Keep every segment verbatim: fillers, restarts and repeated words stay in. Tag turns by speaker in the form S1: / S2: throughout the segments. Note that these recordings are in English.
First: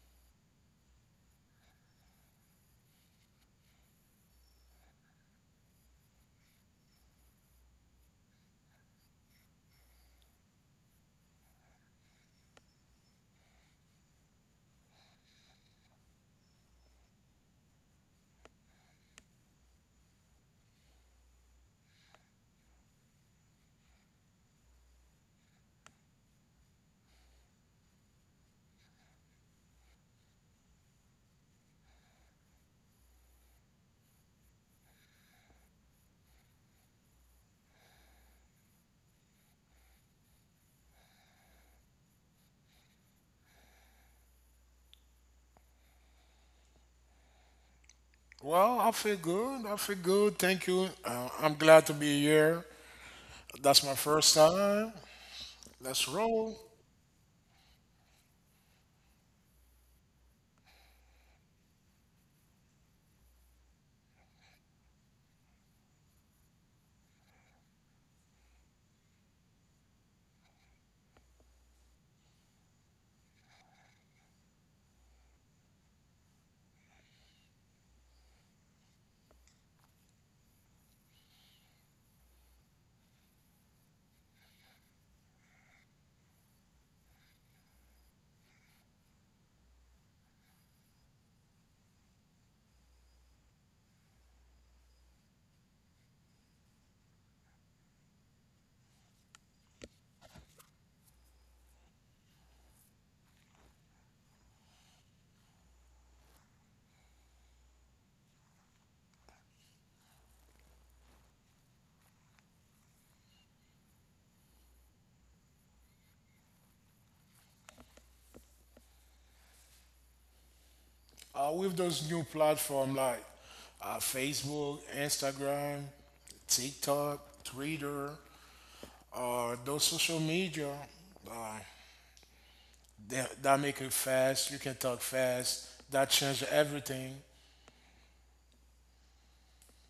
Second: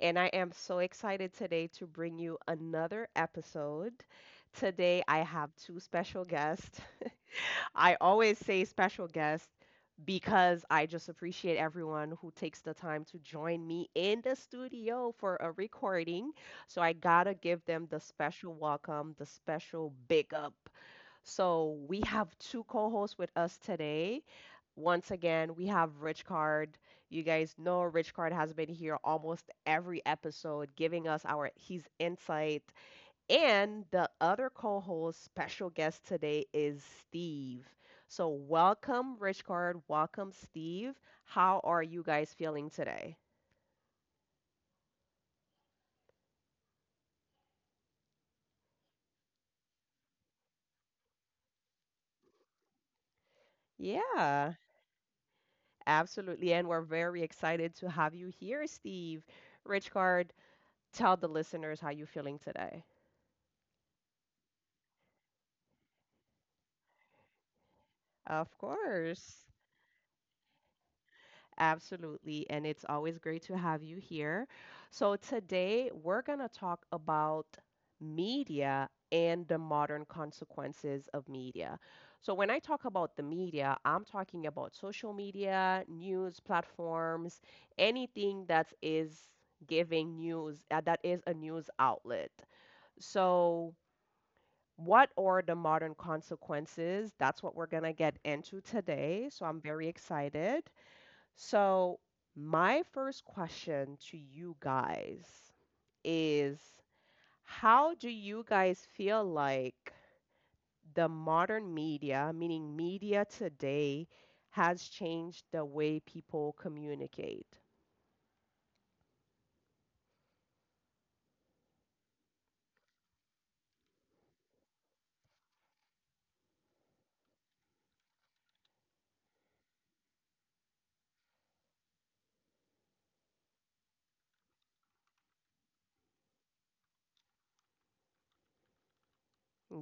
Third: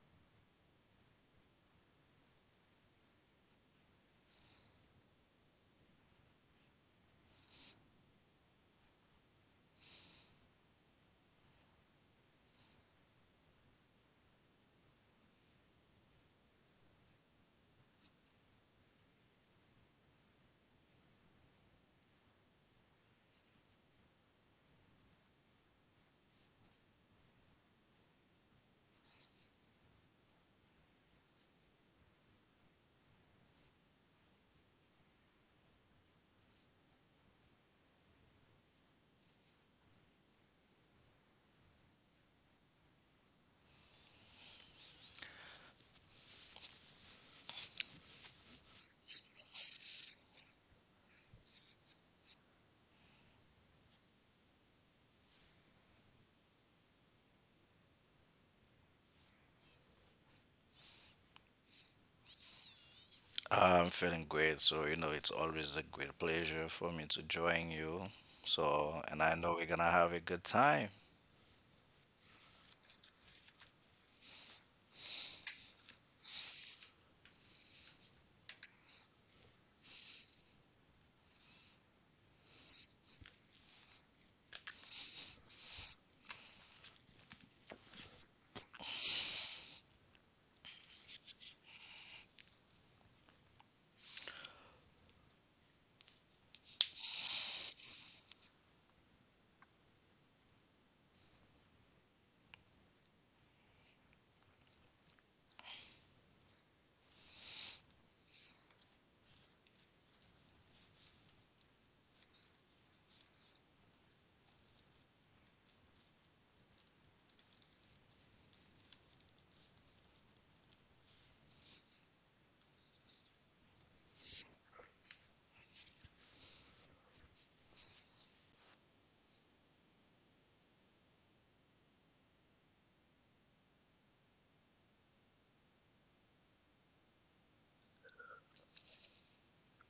S1: and I am so excited today to bring you another episode. Today, I have two special guests. I always say special guests because I just appreciate everyone who takes the time to join me in the studio for a recording. So, I gotta give them the special welcome, the special big up. So we have two co-hosts with us today. Once again, we have Rich Card. You guys know Rich Card has been here almost every episode, giving us our his insight. And the other co-host, special guest today is Steve. So welcome, Rich Card. Welcome, Steve. How are you guys feeling today?
S2: Well, I feel good. I feel good. Thank you. Uh, I'm glad to be here. That's my first
S1: Yeah,
S2: time. Let's roll.
S1: absolutely. And we're very excited to have you here, Steve. Rich Card, tell the listeners how you're feeling today.
S3: I'm feeling great, so you know it's always a great pleasure for me to join you.
S1: Of
S3: So, and I know
S1: course.
S3: we're gonna have a good time.
S1: Absolutely. And it's always great to have you here. So, today we're going to talk about media and the modern consequences of media. So, when I talk about the media, I'm talking about social media, news platforms, anything that is giving news, uh, that is a news outlet. So, what are the modern consequences? That's what we're going to get into today. So, I'm very excited. So, my first question to you guys is how do you guys feel like the modern media, meaning media today, has changed the way people communicate?
S2: Uh, with those new platform like uh, Facebook, Instagram, TikTok, Twitter, uh, those social media, uh, that, that make it fast. You can talk fast. That change everything.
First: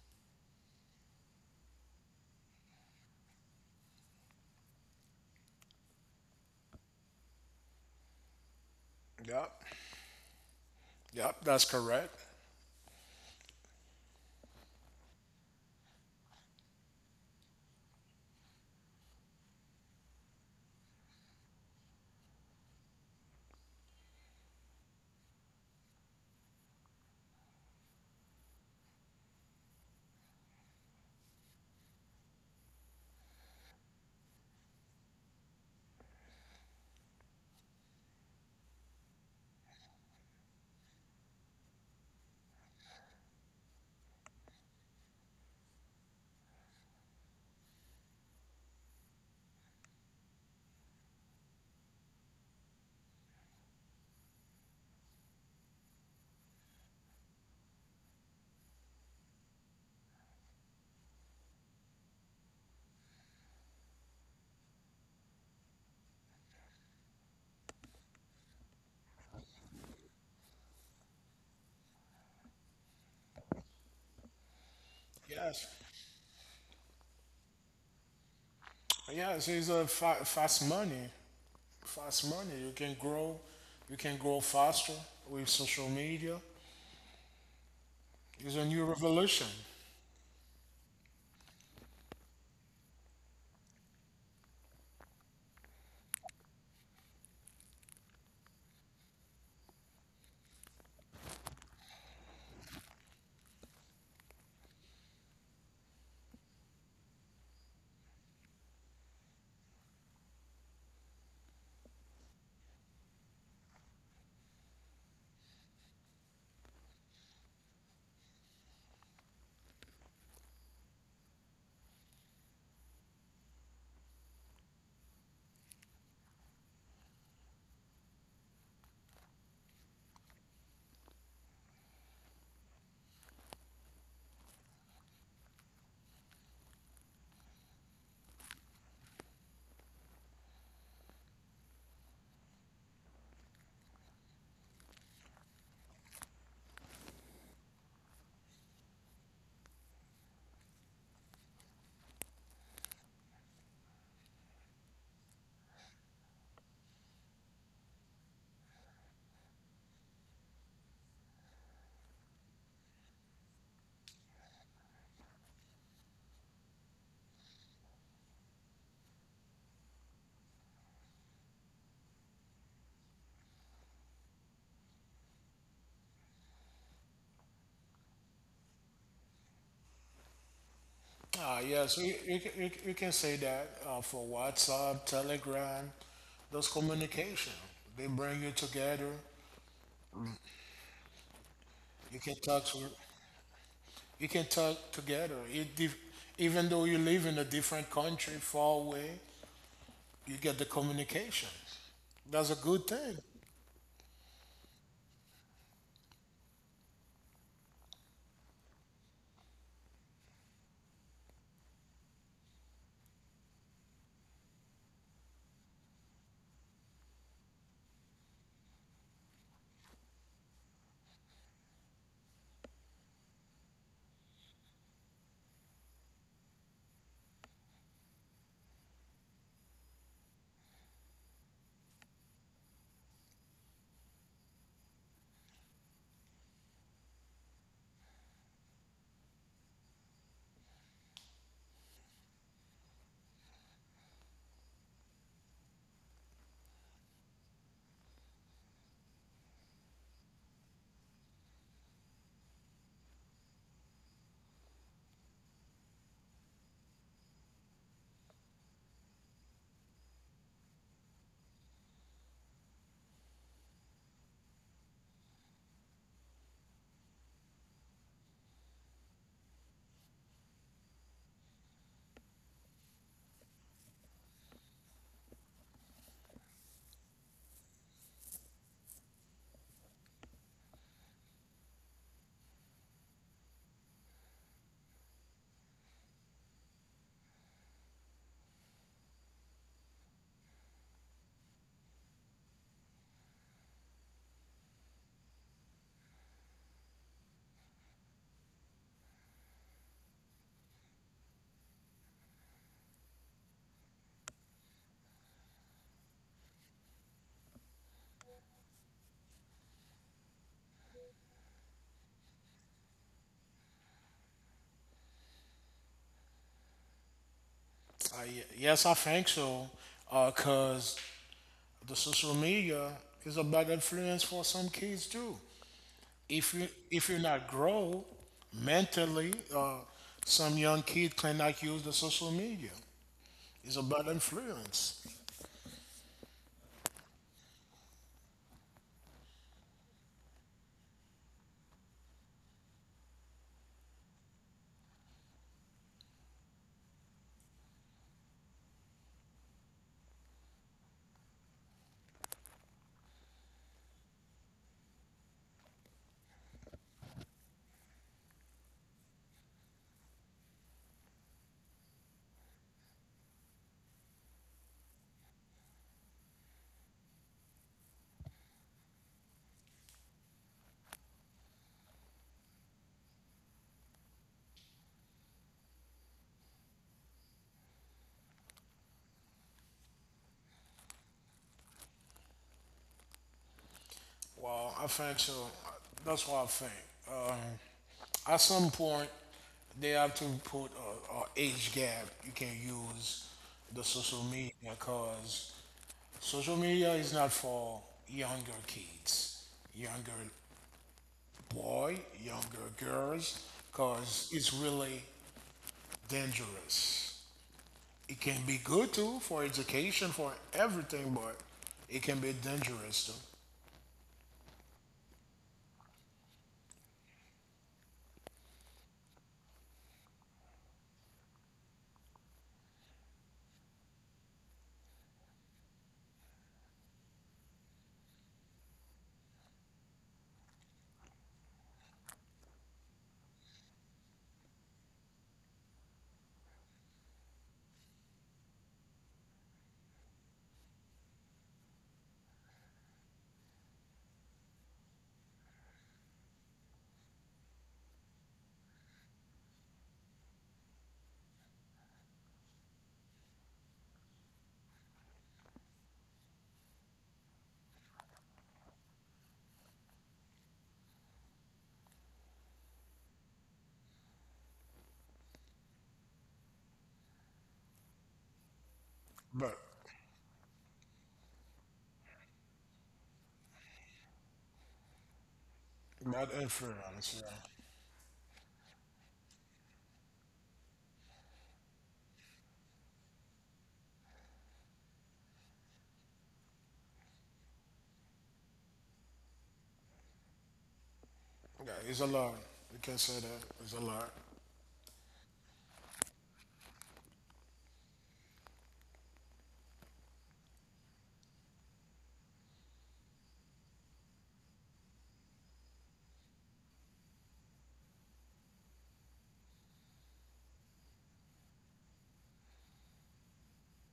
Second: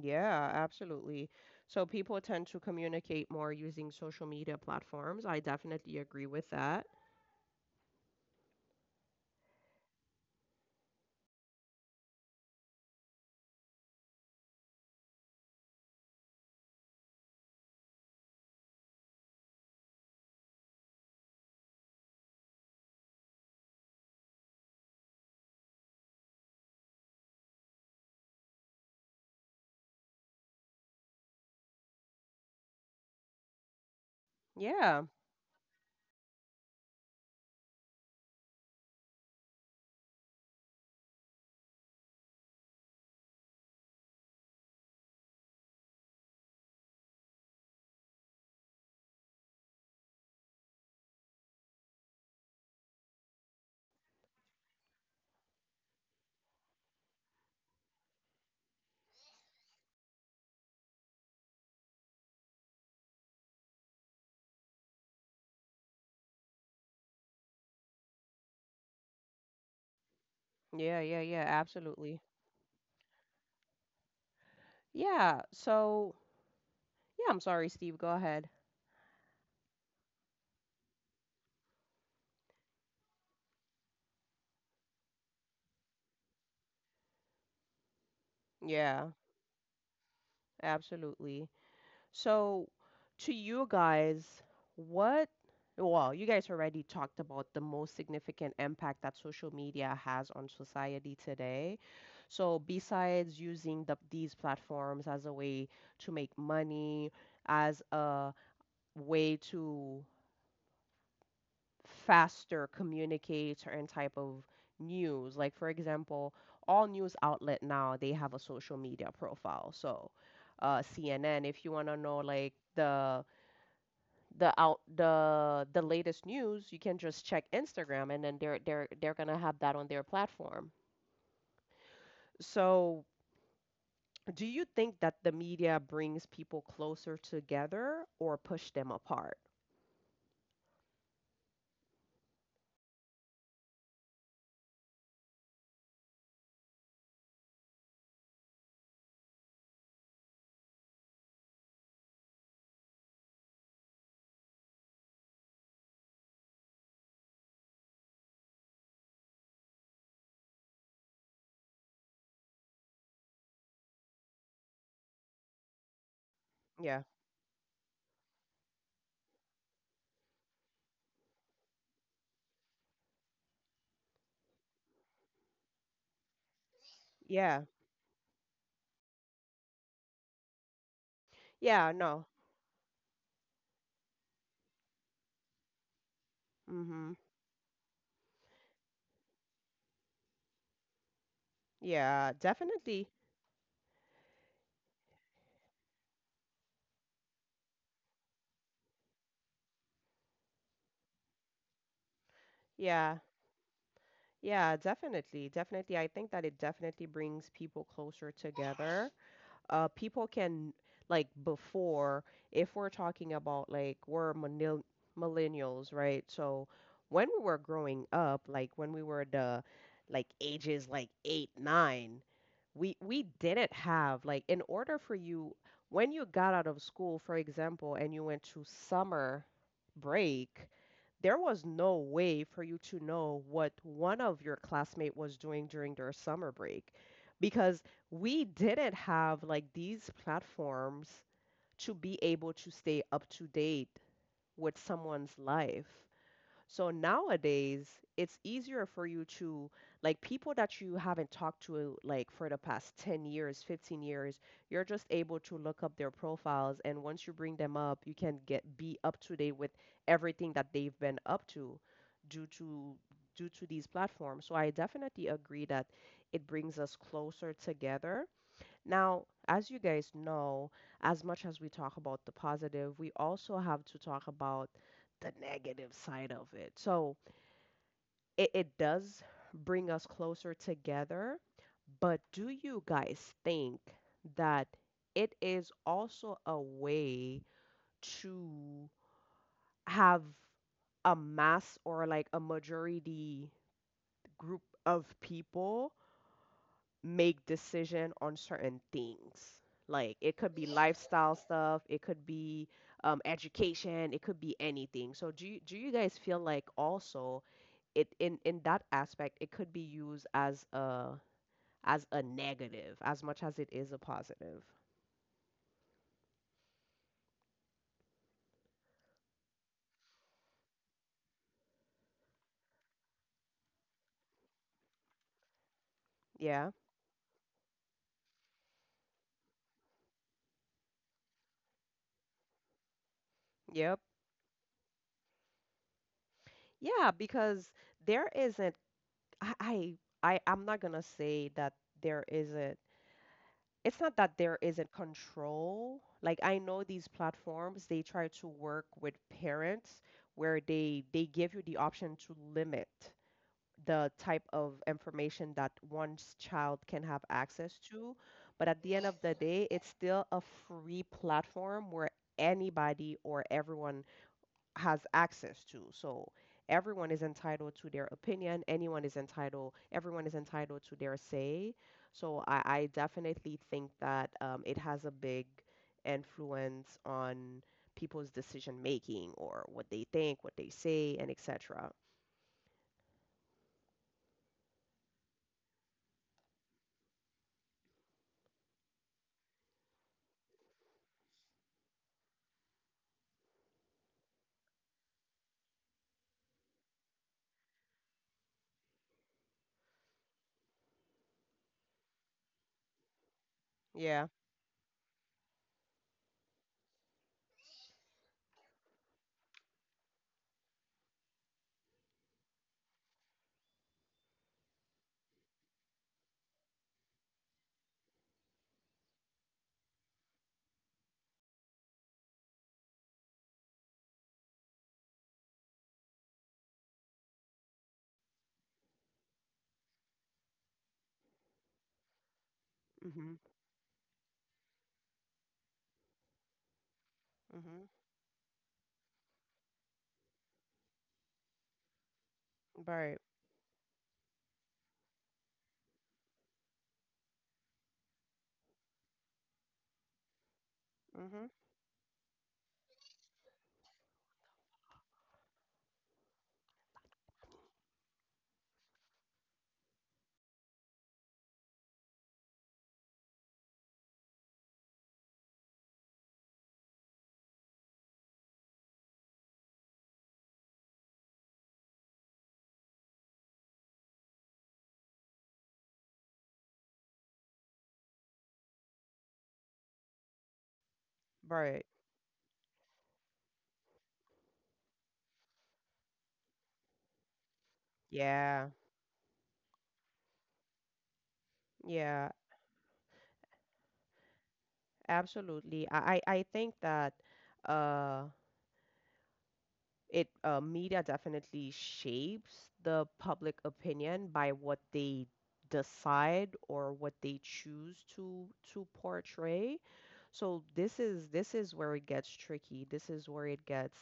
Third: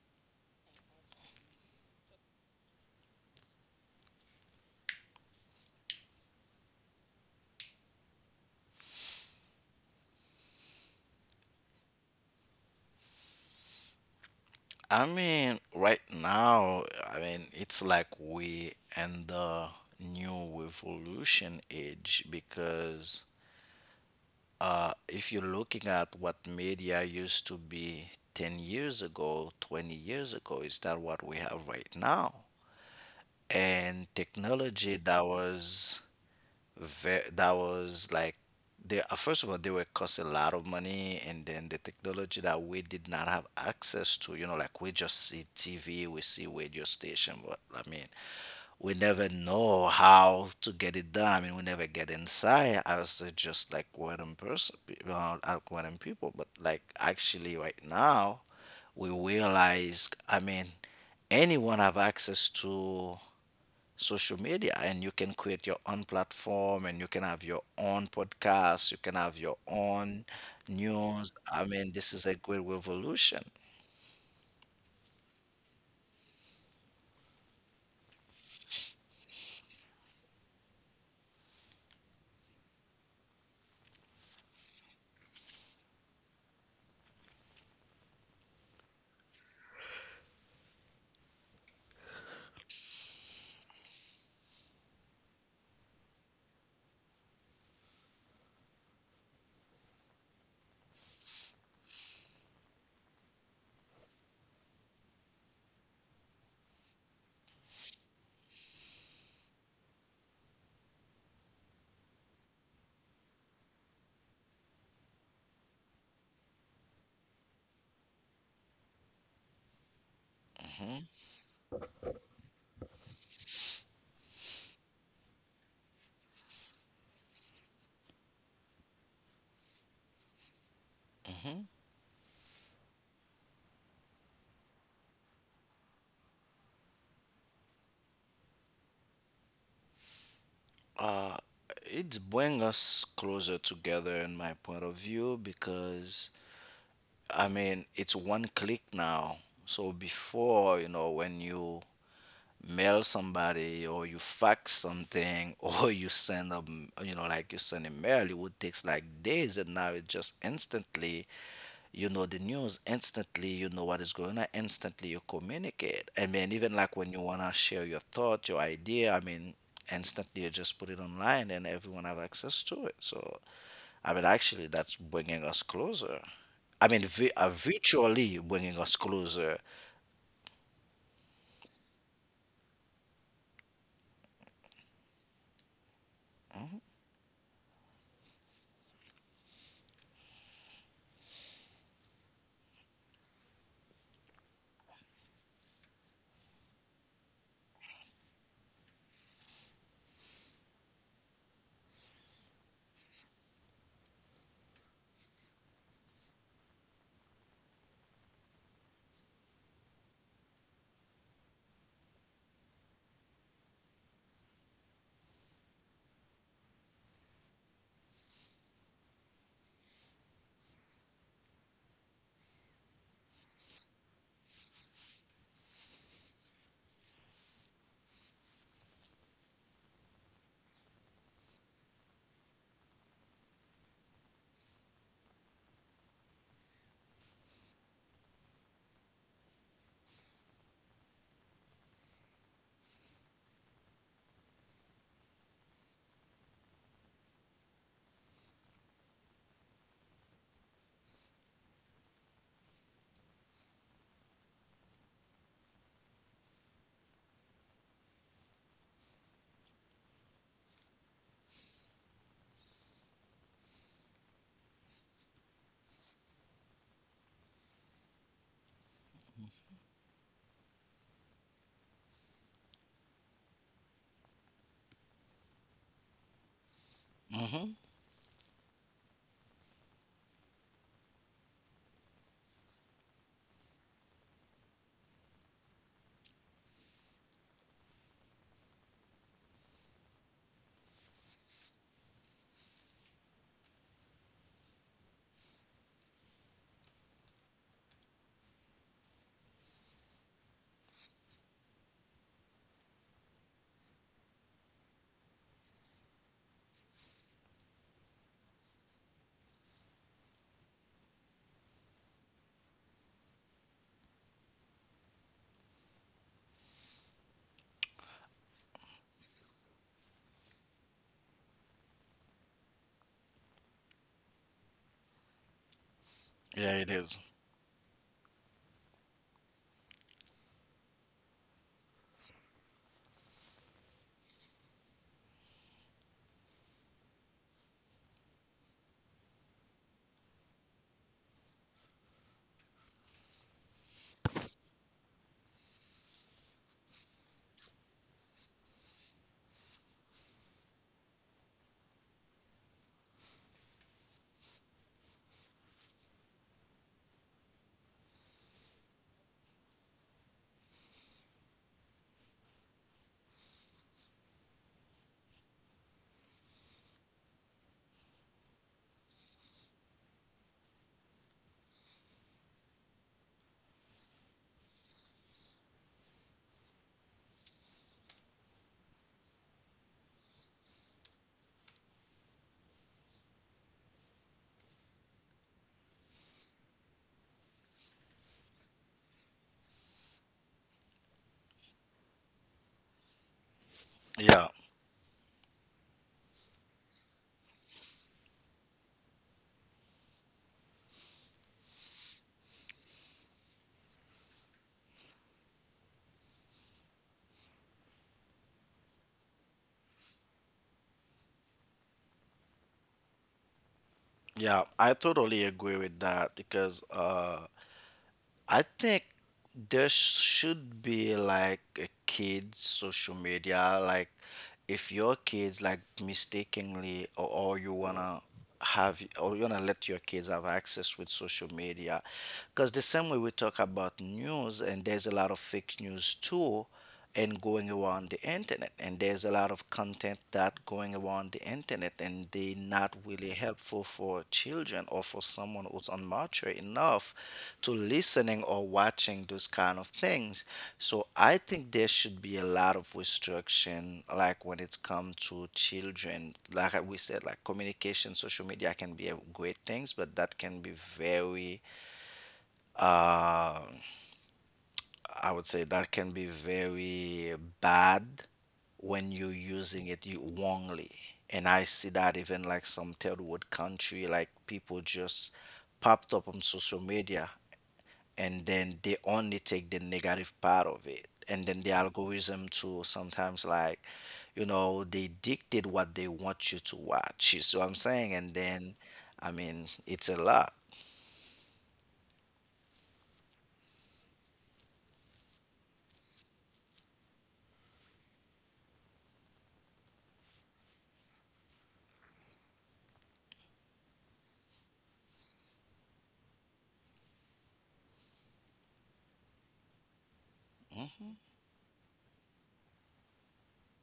S1: Yeah, absolutely. So, people tend to communicate more using social media platforms. I definitely agree with that.
S2: Yep. Yep. That's correct.
S3: I mean, right now, I mean, it's like we in the new revolution age because uh, if you're looking at what media used to be ten years ago, twenty years ago, it's not what we have right now. And technology
S1: Yeah,
S3: that was Ve- that was like they uh, first of all they were cost a lot of money, and then the technology that we did not have access to, you know like we just see tv, we see radio station, but I mean we never know how to get it done. I mean we never get inside. I was uh, just like random person, uh, like random people. But like actually right now we realize, I mean anyone have access to social media, and you can create your own platform and you can have your own podcast, you can have your own
S1: yeah, yeah,
S3: news.
S1: yeah,
S3: I mean this
S1: absolutely.
S3: is a great revolution.
S1: Yeah,
S2: Yes.
S1: so, yeah, I'm sorry, Steve, go ahead.
S2: Yes. It's a fa- fast money. Fast money. You can grow, you can grow faster with social media. It's a new
S1: Yeah,
S2: revolution.
S1: absolutely. So, to you guys, what, well, you guys already talked about the most significant impact that social media has on society today. So, besides using the, these platforms as a way to make money, as a way to faster communicate certain type of news, like for example, all news outlet now they have a social media profile. So, uh,
S3: Mhm.
S1: C N N, if you want to know like the the out the the latest news, you can just check Instagram and then they're they're they're gonna have that on their platform. So, do you think that the media brings people closer together or push them apart?
S3: uh, it's bring us closer together in my point of view, because I mean it's one click now. So before, you know when you mail somebody or you fax something or you send a m- you know like you send a mail, it would takes like days, and now it just instantly, you know the news instantly, you know what is going on instantly, you communicate. I mean even like
S1: Yeah.
S3: when you want to share your thought, your idea, I mean instantly you just put it online and everyone have access to it. So I mean actually that's bringing us closer. I mean vi- uh,
S1: Yeah.
S3: virtually bringing us closer.
S2: Ah,
S1: Yeah,
S2: yes, you,
S1: no.
S2: you, ca- you, you can say that uh, for WhatsApp, Telegram, those
S1: Mm-hmm.
S2: communication. They bring you together. You
S1: Yeah,
S2: can talk to,
S1: definitely.
S2: you can talk together. It dif- even though you live in a different country, far away, you get the communication. That's a good thing.
S1: Yeah. Yeah, definitely. Definitely. I think that it definitely brings people closer together. Uh, people can, like before, if we're talking about like we're millenn- millennials, right? So when we were growing up, like when we were the like ages like eight, nine, we we didn't have like, in order for you, when you got out of school, for example, and you went to summer break, there was no way for you to know what one of your classmate was doing during their summer break because we didn't have like these platforms to be able to stay up to date with someone's life. So nowadays, it's easier for you to, like people that you haven't talked to like for the past ten years, fifteen years, you're just able to look up their profiles and once you bring them up, you can get be up to date with everything that they've been up to due to due to these platforms. So I definitely agree that it brings us closer together. Now, as you guys know, as much as we talk about the positive, we also have to talk about the negative side of it. So
S3: Hmm.
S1: it, it does bring us closer together, but do you guys think that it is also a way to have a mass or like a majority group of people make decision on certain things. Like it could be lifestyle stuff, it could be um, education, it could be anything. So do you, do you guys feel like also it, in in that aspect, it could be used as a as a negative as much as it is a positive?
S2: I, yes, I think so. Because the social media is a bad influence for some kids too. If
S1: Yeah.
S2: you
S3: Yeah, it
S2: if
S3: is.
S2: you're not grow mentally, uh, some young kid cannot use the social media. It's a
S1: Yep.
S2: bad influence.
S1: Yeah, because there isn't I I I- I'm not gonna say that there isn't, it's not that there isn't control. Like I know these platforms, they try to work with parents where they they give you the option to limit the type of information that one's child can have access to. But at the end of the day, it's still a free platform where anybody or everyone has access to. So everyone is entitled to their opinion. Anyone is entitled. Everyone is entitled to their say. So I, I definitely think that um, it has a big influence on people's decision making or what they think, what they say, and et cetera.
S2: Well, I think so. That's what I think. Um, at some point, they have to put a, a age gap. You can use the social
S3: Yeah.
S2: media because social media is not for younger kids, younger boy, younger girls,
S1: Yeah.
S2: because it's really dangerous. It can be good too for education, for everything, but it can be dangerous too.
S3: Yeah, I totally agree with that because uh, I think there should be like a kid's social media. Like, if your kids like mistakenly or, or you wanna have or you wanna let your kids have access with social media, because the same way
S1: Mhm.
S3: we talk about news, and there's a lot of fake news too and going
S1: Mhm.
S3: around the internet, and there's a lot of content that going around the internet and they not
S1: Right.
S3: really helpful for children or for someone who's unmature enough to listening or watching those kind of things. So
S1: Mhm.
S3: I think there should be a lot of restriction, like when it comes to children. Like I- we said, like communication, social media can be a great things, but that can be very uh I would say that can be very bad when you're
S2: But
S3: using it you wrongly. And I see that even like some third world country, like people just popped up
S2: not
S3: on social
S2: influence, yeah.
S3: media and then they only take the negative part of it. And then the
S1: Right.
S3: algorithm to sometimes, like, you know, they dictate what they want you to watch. You see what I'm saying? And
S1: Yeah.
S3: then, I mean, it's a lot.
S2: Yeah, it's a
S1: Yeah.
S2: lot. We can say that it's a lot.
S1: Absolutely. I I I think that. Uh. it uh, Media definitely shapes the public opinion by what they decide or what they choose to to portray. So this is
S3: Hmm.
S1: this is where it gets tricky. This is where it gets,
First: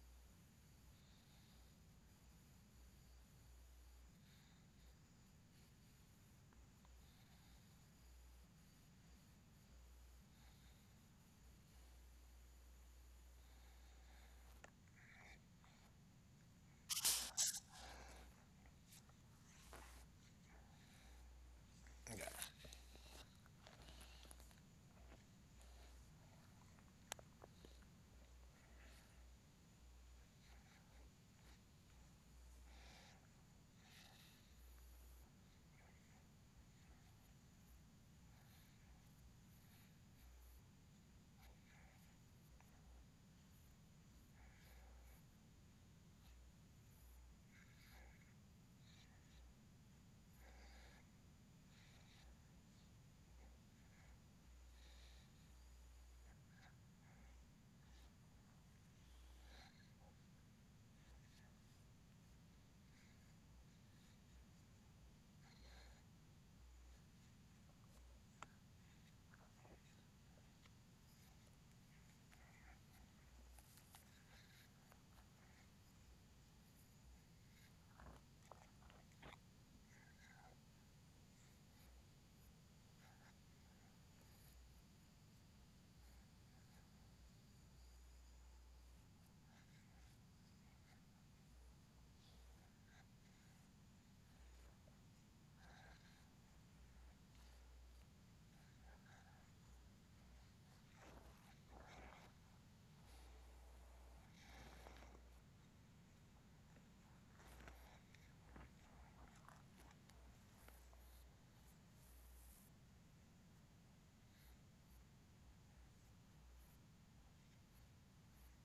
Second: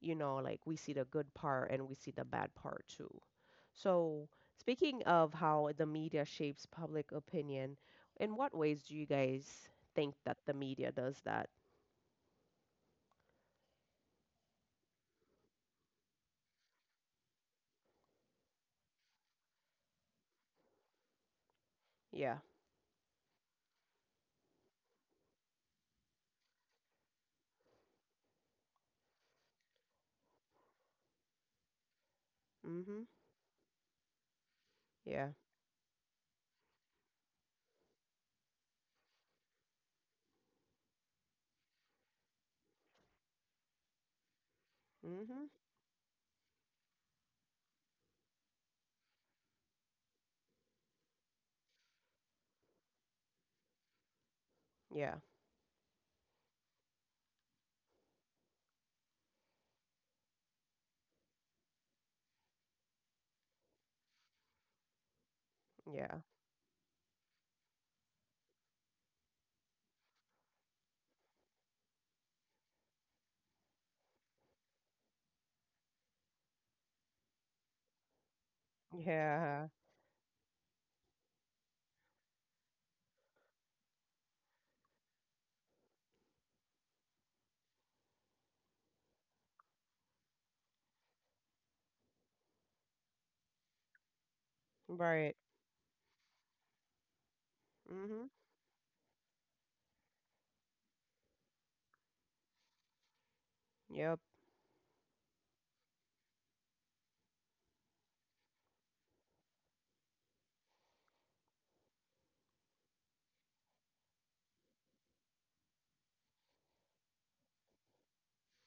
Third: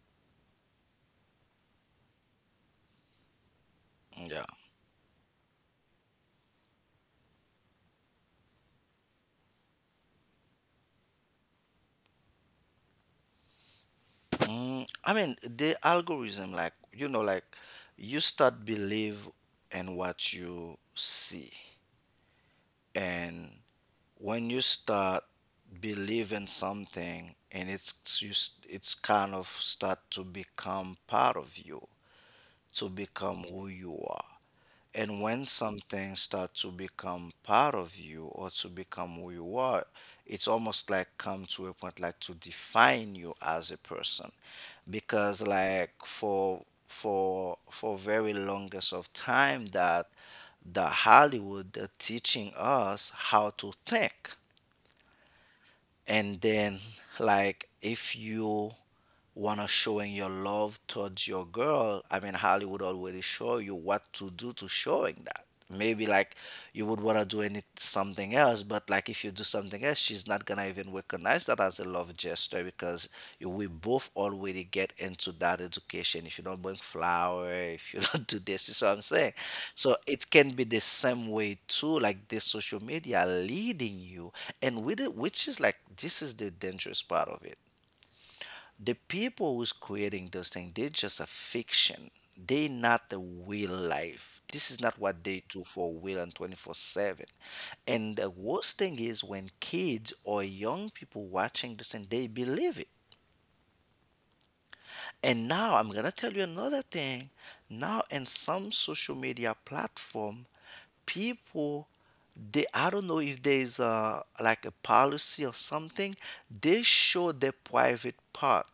S1: you know, like we see the good part and we see the bad part too. So
S3: Yeah.
S1: speaking of how the media shapes public opinion, in what ways do you guys think that the media does that?
S3: Mm, I mean, the algorithm, like, you know, like you start believe in what you see.
S2: Yeah.
S1: Yeah.
S3: And when you start believing something, and it's you, s- it's kind of start to become part of you, to
S1: Mhm.
S3: become who you are. And
S1: Yeah.
S3: when something starts to become part of you or to become who you are, it's almost like come to a point like to define you as a person. Because
S1: Mhm.
S3: like for for for very longest of time that the Hollywood are teaching us how to think.
S1: Yeah.
S3: And then like if you wanna showing your love towards your girl, I mean Hollywood already show you what to do to showing that. Maybe
S1: Yeah.
S3: like you would wanna do any something else, but like if you do something else she's not gonna even recognize that as as a love gesture, because you, we both already get into that education. If you don't bring flower, if you don't do this, you see what I'm saying?
S1: Yeah,
S3: So it can be the same way too, like the social media leading you, and with it, which is like this is the dangerous part of it. The people who's creating those things, they're just a fiction, they not the real life, this is not what
S1: right.
S3: they do for real and twenty-four seven. And the
S1: Mhm.
S3: worst thing is when kids or young people watching this and they believe it.
S1: Yep.
S3: And now I'm gonna tell you another thing. Now in some social media platform, people, they, I don't know if there is a like a policy or something, they show their private part,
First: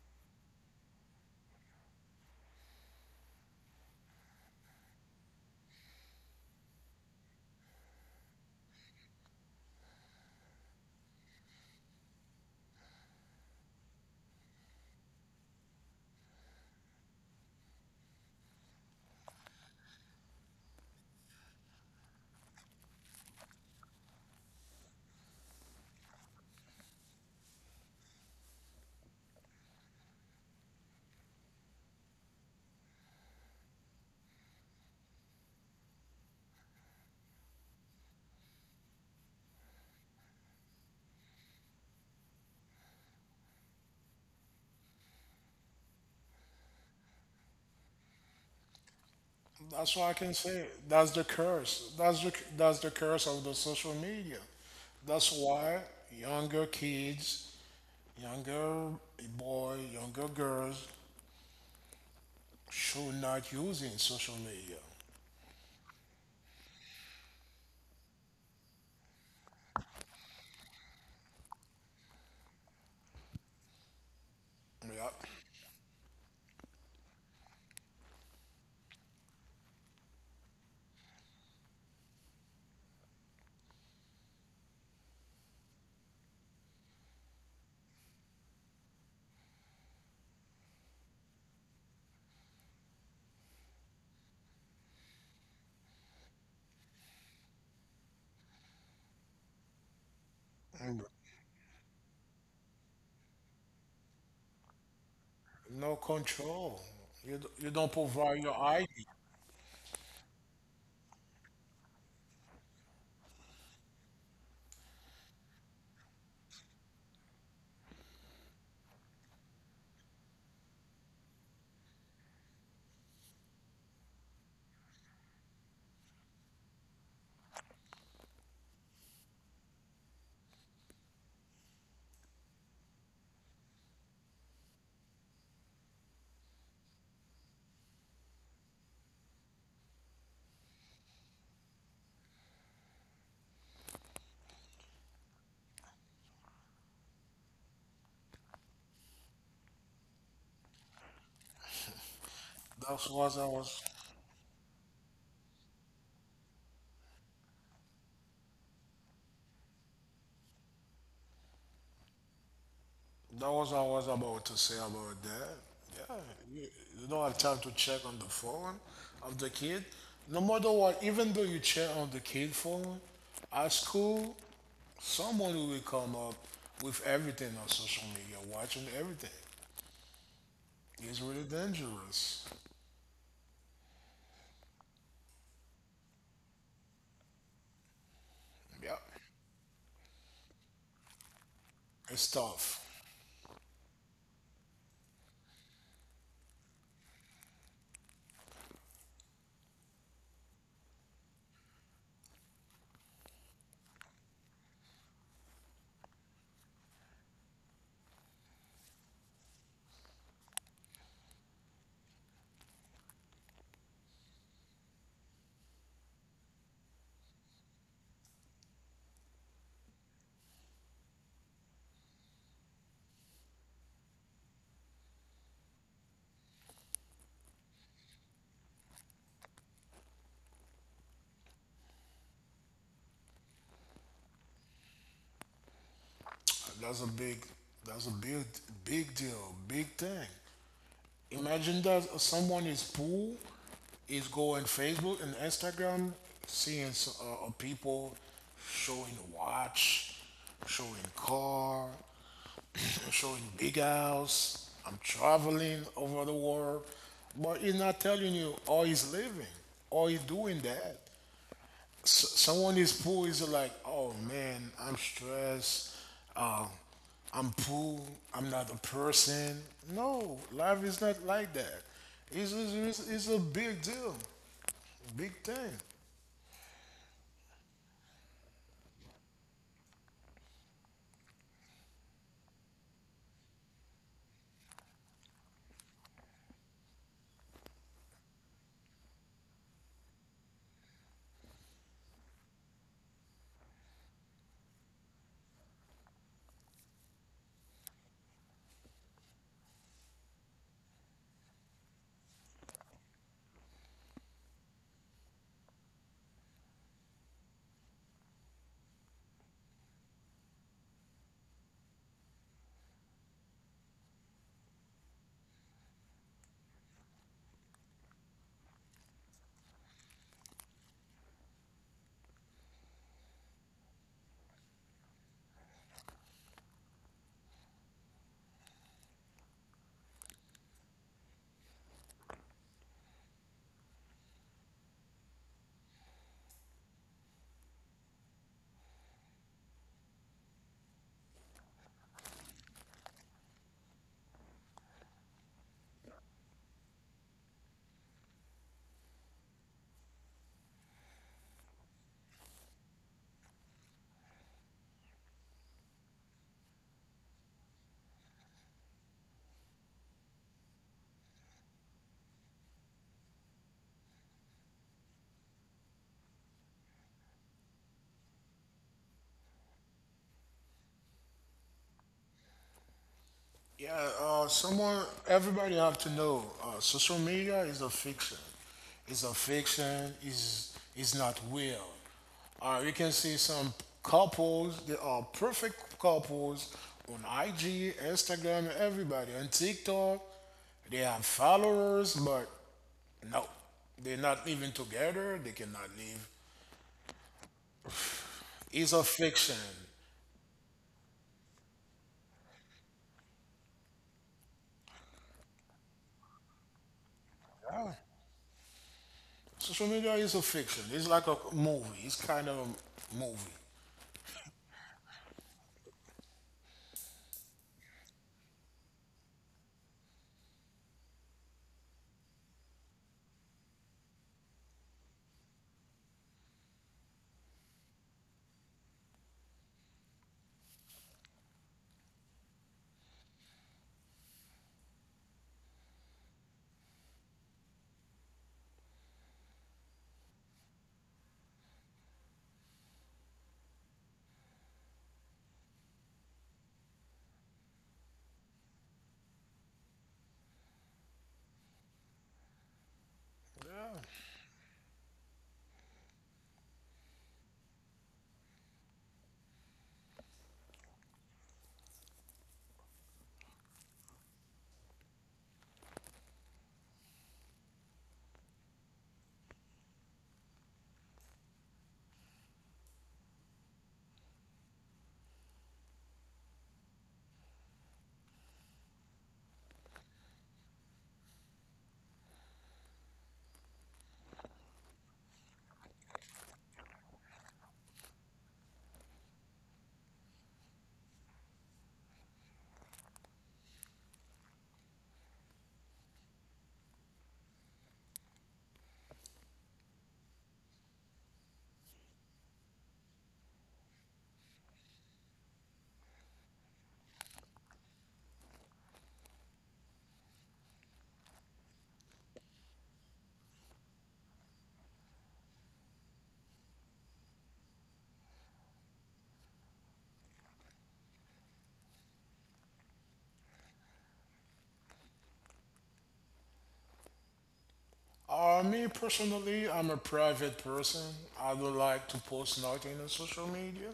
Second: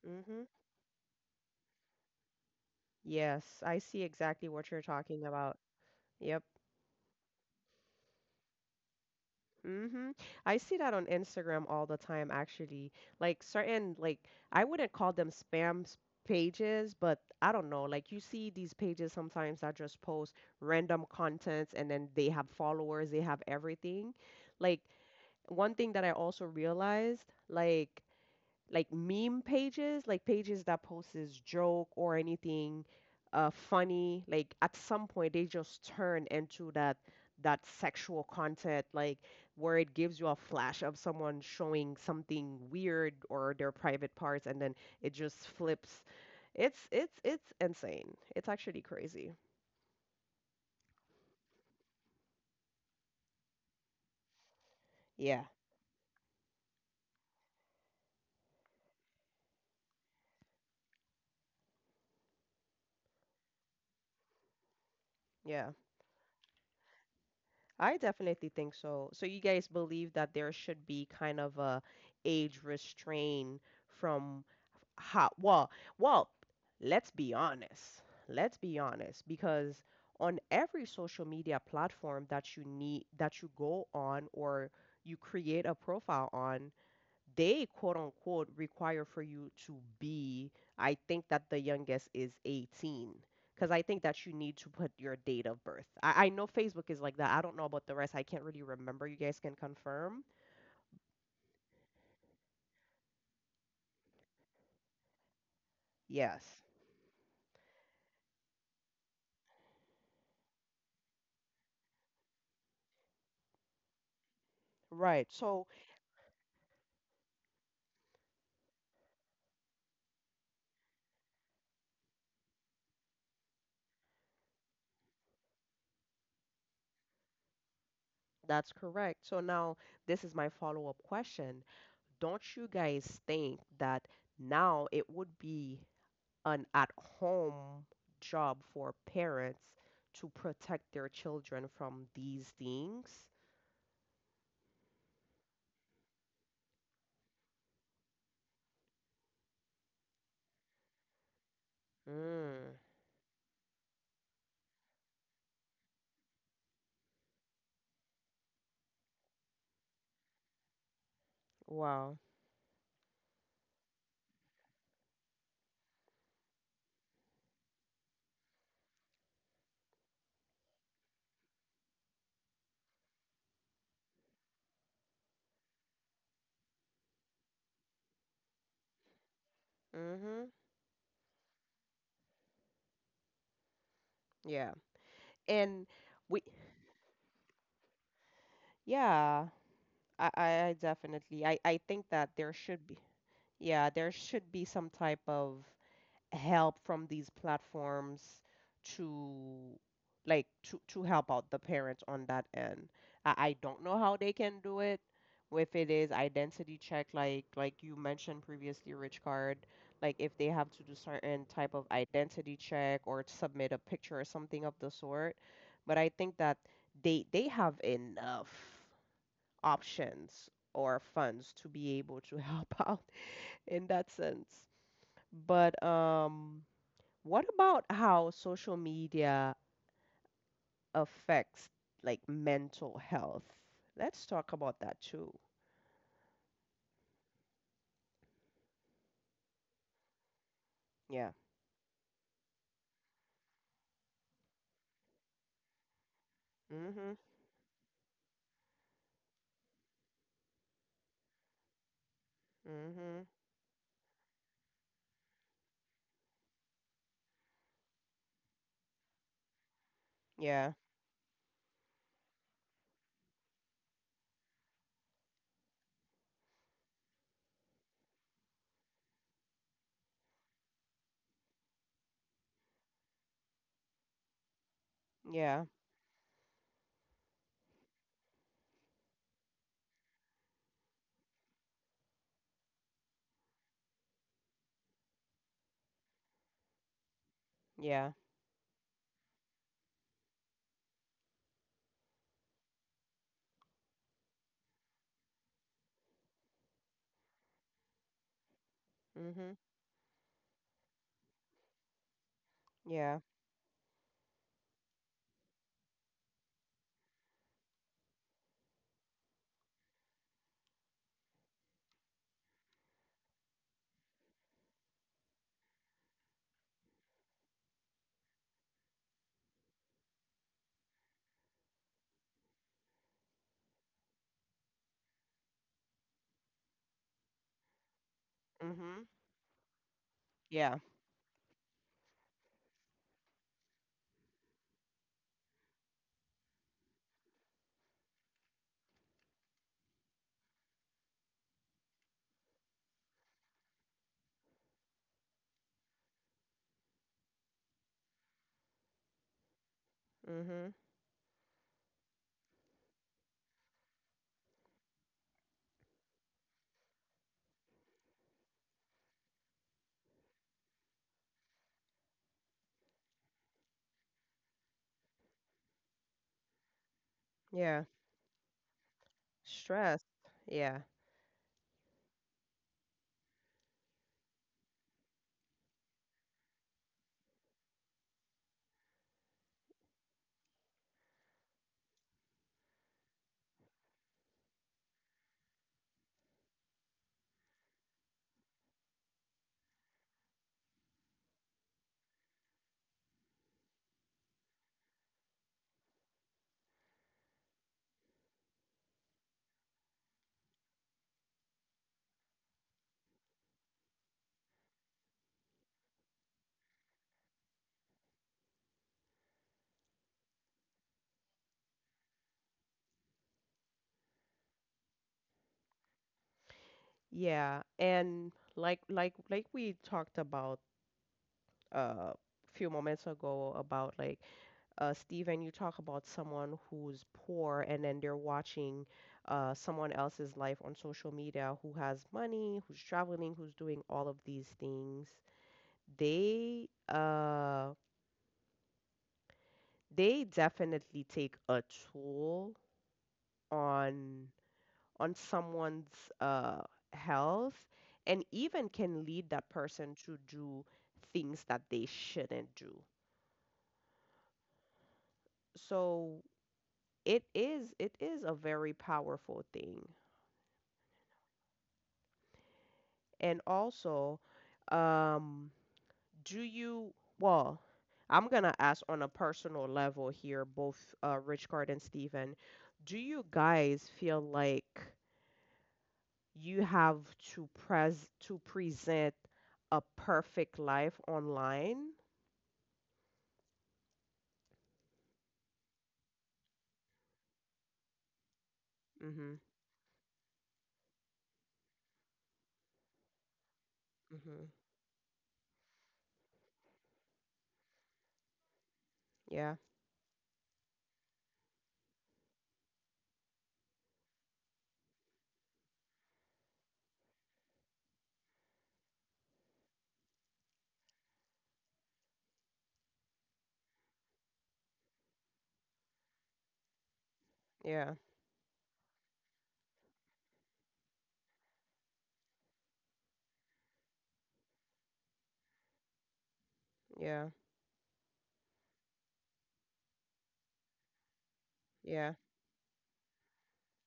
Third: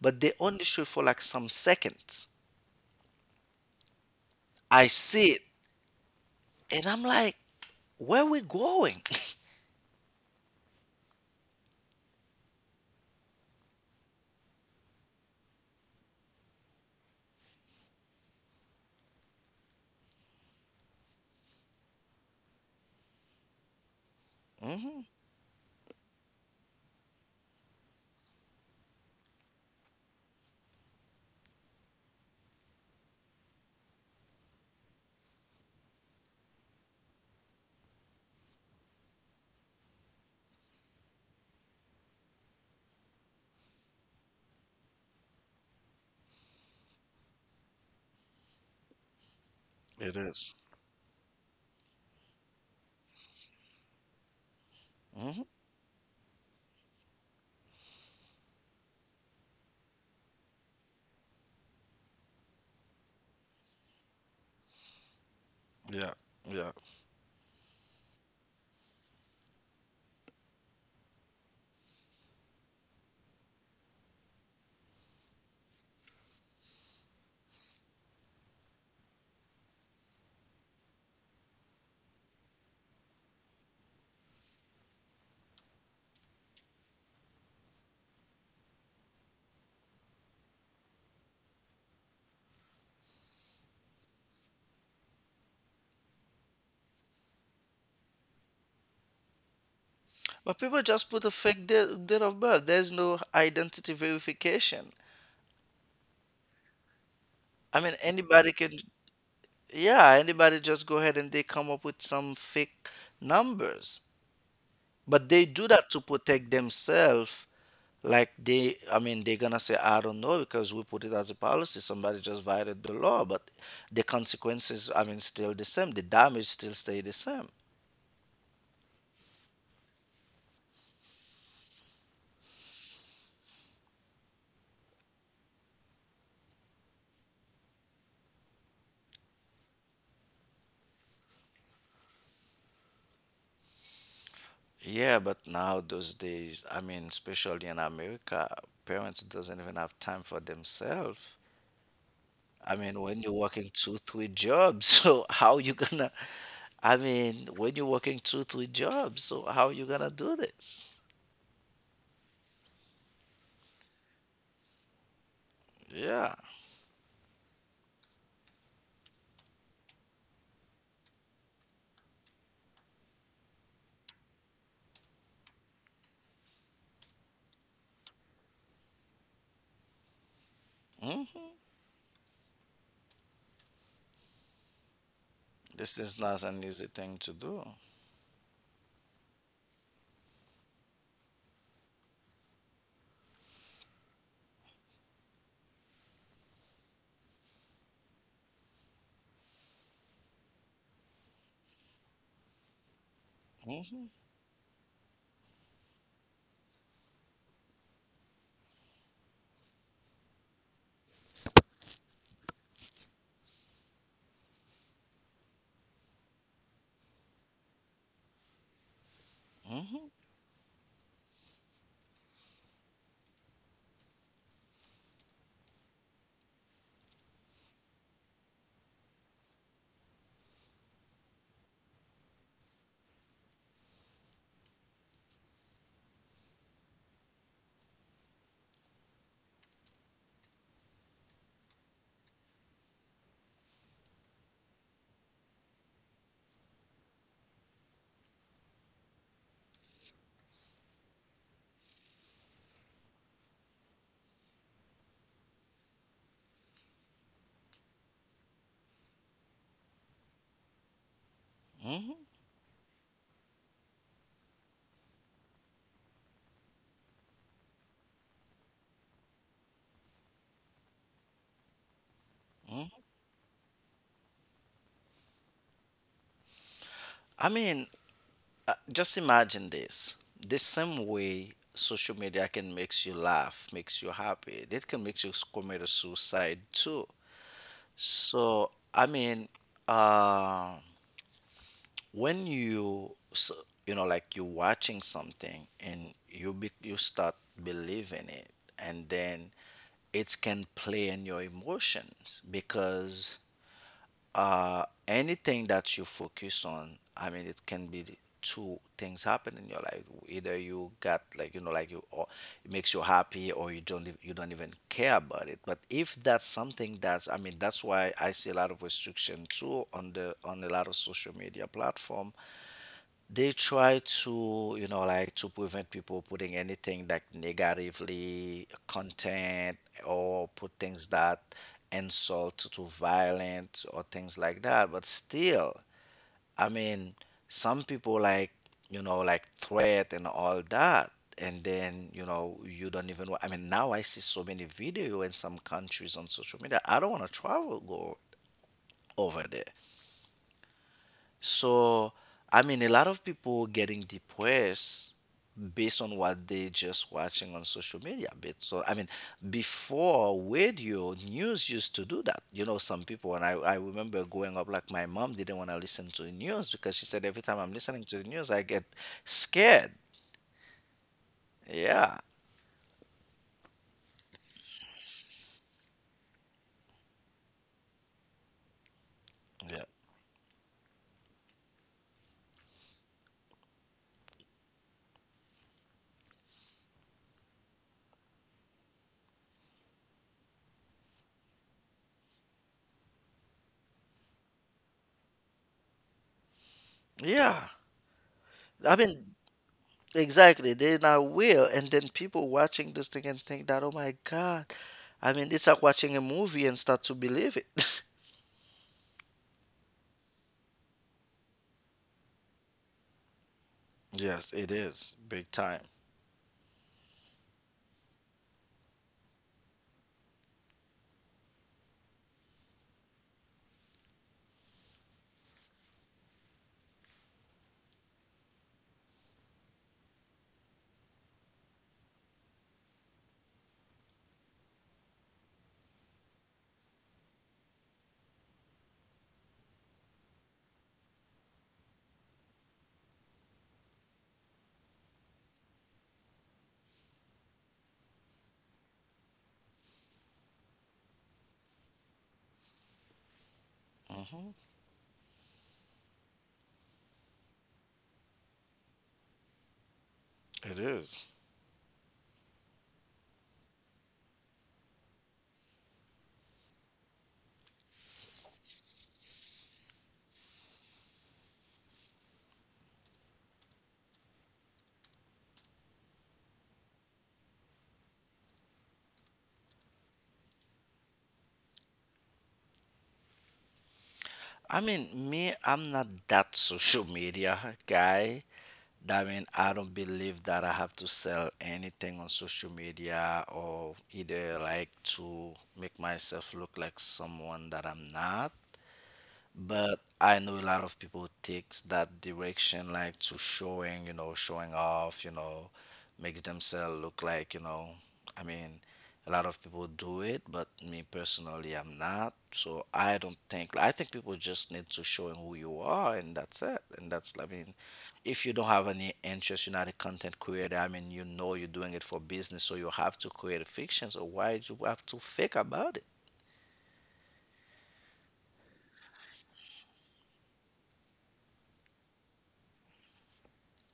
S3: but they
S1: Mhm.
S3: only show it for like some seconds.
S1: Yes, I see exactly what
S3: I
S1: you're
S3: see
S1: talking
S3: it
S1: about. Yep.
S3: and I'm like, where we going?
S1: Mhm. I see that on Instagram all the time actually. Like certain like I wouldn't call them spam s- pages, but I don't know, like you see these pages sometimes that just post random contents and then they have followers, they have everything. Like
S3: Hmm.
S1: one thing that I also realized, like like meme pages, like pages that posts joke or anything uh, funny. Like at some point, they just turn into that that sexual content, like where it gives you a flash of someone showing something weird or their private parts, and then it just flips. It's it's it's insane. It's actually crazy.
S2: That's what I can
S3: It,
S2: say. That's the curse. That's the that's the curse of the social media. That's
S1: Yeah,
S3: hmm,
S2: why younger kids, younger boy, younger girls should not using social media.
S1: yeah.
S3: yeah, yeah.
S1: I definitely think so. So you guys believe that there should be kind of a age restraint from
S2: Yeah.
S1: how well well, let's be honest, let's be honest, because on every social media platform that you need that you go on or you create a profile on, they, quote unquote, require for you to be, I think that the youngest is eighteen, because I think that you need to put your date of birth. I, I know Facebook is like that. I don't know about the rest, I can't really remember, you guys can confirm.
S2: Mm,
S3: But people just put a fake date, date of birth. There's no identity verification.
S2: no
S1: Yes,
S2: control. You, d- you don't
S3: I mean,
S2: provide your
S3: anybody
S2: I D.
S3: can. Yeah, anybody just go ahead and they come up with some fake numbers.
S1: right
S3: But
S1: so.
S3: they do that to protect themselves. Like they, I mean, they're gonna say, I don't know, because we put it as a policy. Somebody just violated the law, but the consequences, I mean, still the same. The damage still stay the same.
S1: That's correct. So now this is my follow-up question. Don't you guys think that now it would be an at-home job for parents to protect their children from these things?
S3: Yeah, but now those days, I mean, especially in America, parents doesn't even have time for themselves.
S1: Mm,
S3: I
S2: That's
S3: mean,
S2: what
S3: when
S2: I
S3: you're
S2: was.
S3: working two, three jobs, so how you gonna? I mean, when you're working two, three jobs, so how you gonna do this?
S1: wow.
S2: That was I was about to say about that. Yeah,
S3: Yeah.
S2: you, you don't have time to check on the phone of the kid. No matter what, even though you check on the kid phone, at school, someone will come up with everything on social media, watching everything.
S1: Mm-hmm.
S2: It's really
S3: hmm
S2: dangerous.
S1: Yeah. And
S3: this is
S1: we,
S3: not an easy thing to do.
S2: Yeah,
S1: yeah, I, I I definitely, I, I think
S2: it's
S1: that there
S2: tough.
S1: should be, yeah, there should be some type of help from these platforms to, like to to help out the parents on that end. I, I don't know
S3: hmm
S1: how they can do it. If it is identity check, like like you mentioned previously, Rich Card, like if they have to do certain type of identity check or submit a picture or something of the sort. But I think that they they have enough options or funds to be able to help out in that sense. But um what about how social media affects like mental health? Let's talk about that too.
S2: That's a big, that's a big, big deal, big thing.
S1: Yeah.
S2: Imagine that someone is poor, is going Facebook and Instagram, seeing s-
S1: Mhm.
S2: uh, uh, people showing watch, showing car,
S1: Mhm.
S2: showing big house. I'm traveling over the world, but he's not telling you, or he's living, or he's doing
S1: Yeah.
S2: that s- someone is poor is like, oh man, I'm stressed. Uh, I'm poor. I'm not a person. No, life is not like that. It's, it's, it's it's a big deal, big
S1: Yeah.
S2: thing.
S3: I mean, uh, just imagine this. The same way social media can makes you laugh, makes you happy, it can make you s- commit a suicide too.
S1: Yeah.
S3: So, I mean, uh, when you s- you know like you're watching something, and you be, you start believing it, and then
S1: Mhm.
S3: it can play in your emotions
S1: Yeah.
S3: because uh anything that you focus on, I mean it can be the two things happen in your life: either you got, like you know like you, or it makes you happy, or you don't ev- you don't even care about it. But if that's something that's, I mean, that's why I see a lot of restriction too, on the on a lot of social media platform. They try to you know like to prevent people putting anything like negatively
S1: Mhm.
S3: content, or put
S1: Yeah.
S3: things that insult to violence or things like that. But still, I mean some people, like you know like threat and all that. And then you know you don't even wa- I mean now I see so many video in some countries on social media, I don't want to travel go over there.
S1: Mhm.
S3: So, I mean, a lot of people getting depressed based on what they just watching on social media. But so, I mean, before radio news used to do that. You know, some people, and I, I remember growing up, like my mom didn't want to listen to the news, because she said every time I'm
S1: Yeah.
S3: listening to the news, I get scared.
S1: Stress. Yeah.
S3: Yeah.
S2: Yeah, uh, someone, everybody have to know, uh, social media is a fiction. It's a
S3: Yeah.
S2: fiction. Is is not real. Uh, you can see some couples. They are perfect couples on I G, Instagram, everybody on TikTok. They have followers, but no, they're not living together. They cannot live.
S3: Yeah.
S2: It's
S3: I
S2: a
S3: mean,
S2: fiction.
S3: exactly. They're not real. And then people watching this thing and think that, oh my God. I mean, it's like watching a movie and start to believe it.
S2: Social media is a fiction. It's like a movie. It's kind of a movie.
S3: Yes, it is big time.
S1: Yeah. And like like like we talked about uh few moments ago about like uh, Steven, you talk about someone who's poor and then they're watching uh, someone else's life on social media who has money, who's traveling, who's doing all of these things. They uh, they definitely take a toll on on someone's uh, health and even can lead that person to do things that they shouldn't do.
S3: Mhm.
S1: So it is it is a very powerful thing.
S3: It is.
S1: And also, um, do you, well, I'm gonna ask on a personal level here, both uh, Richcard and Steven, do you guys feel like you have to pres to present a perfect life online?
S3: I mean, me, I'm not that social media guy. I
S1: Mm-hmm.
S3: mean I don't believe that I have to sell anything on social media, or
S1: Mm-hmm.
S3: either like to make myself look like someone that I'm not.
S1: Yeah.
S3: But I know a lot of people takes that direction, like to showing, you know, showing off, you know, makes themselves look like, you know, I mean, a lot of people do it, but me personally, I'm not. So I don't think, I think people just need to show who you are and that's it. And that's, I mean,
S1: Yeah.
S3: if you don't have any interest, you're not a content creator. I mean, you know you're doing it for business, so you have to create a fiction. So why do you have to fake about it?
S1: Yeah.
S2: Uh, me personally, I'm a private person. I don't like to
S1: Yeah.
S2: post nothing on social media.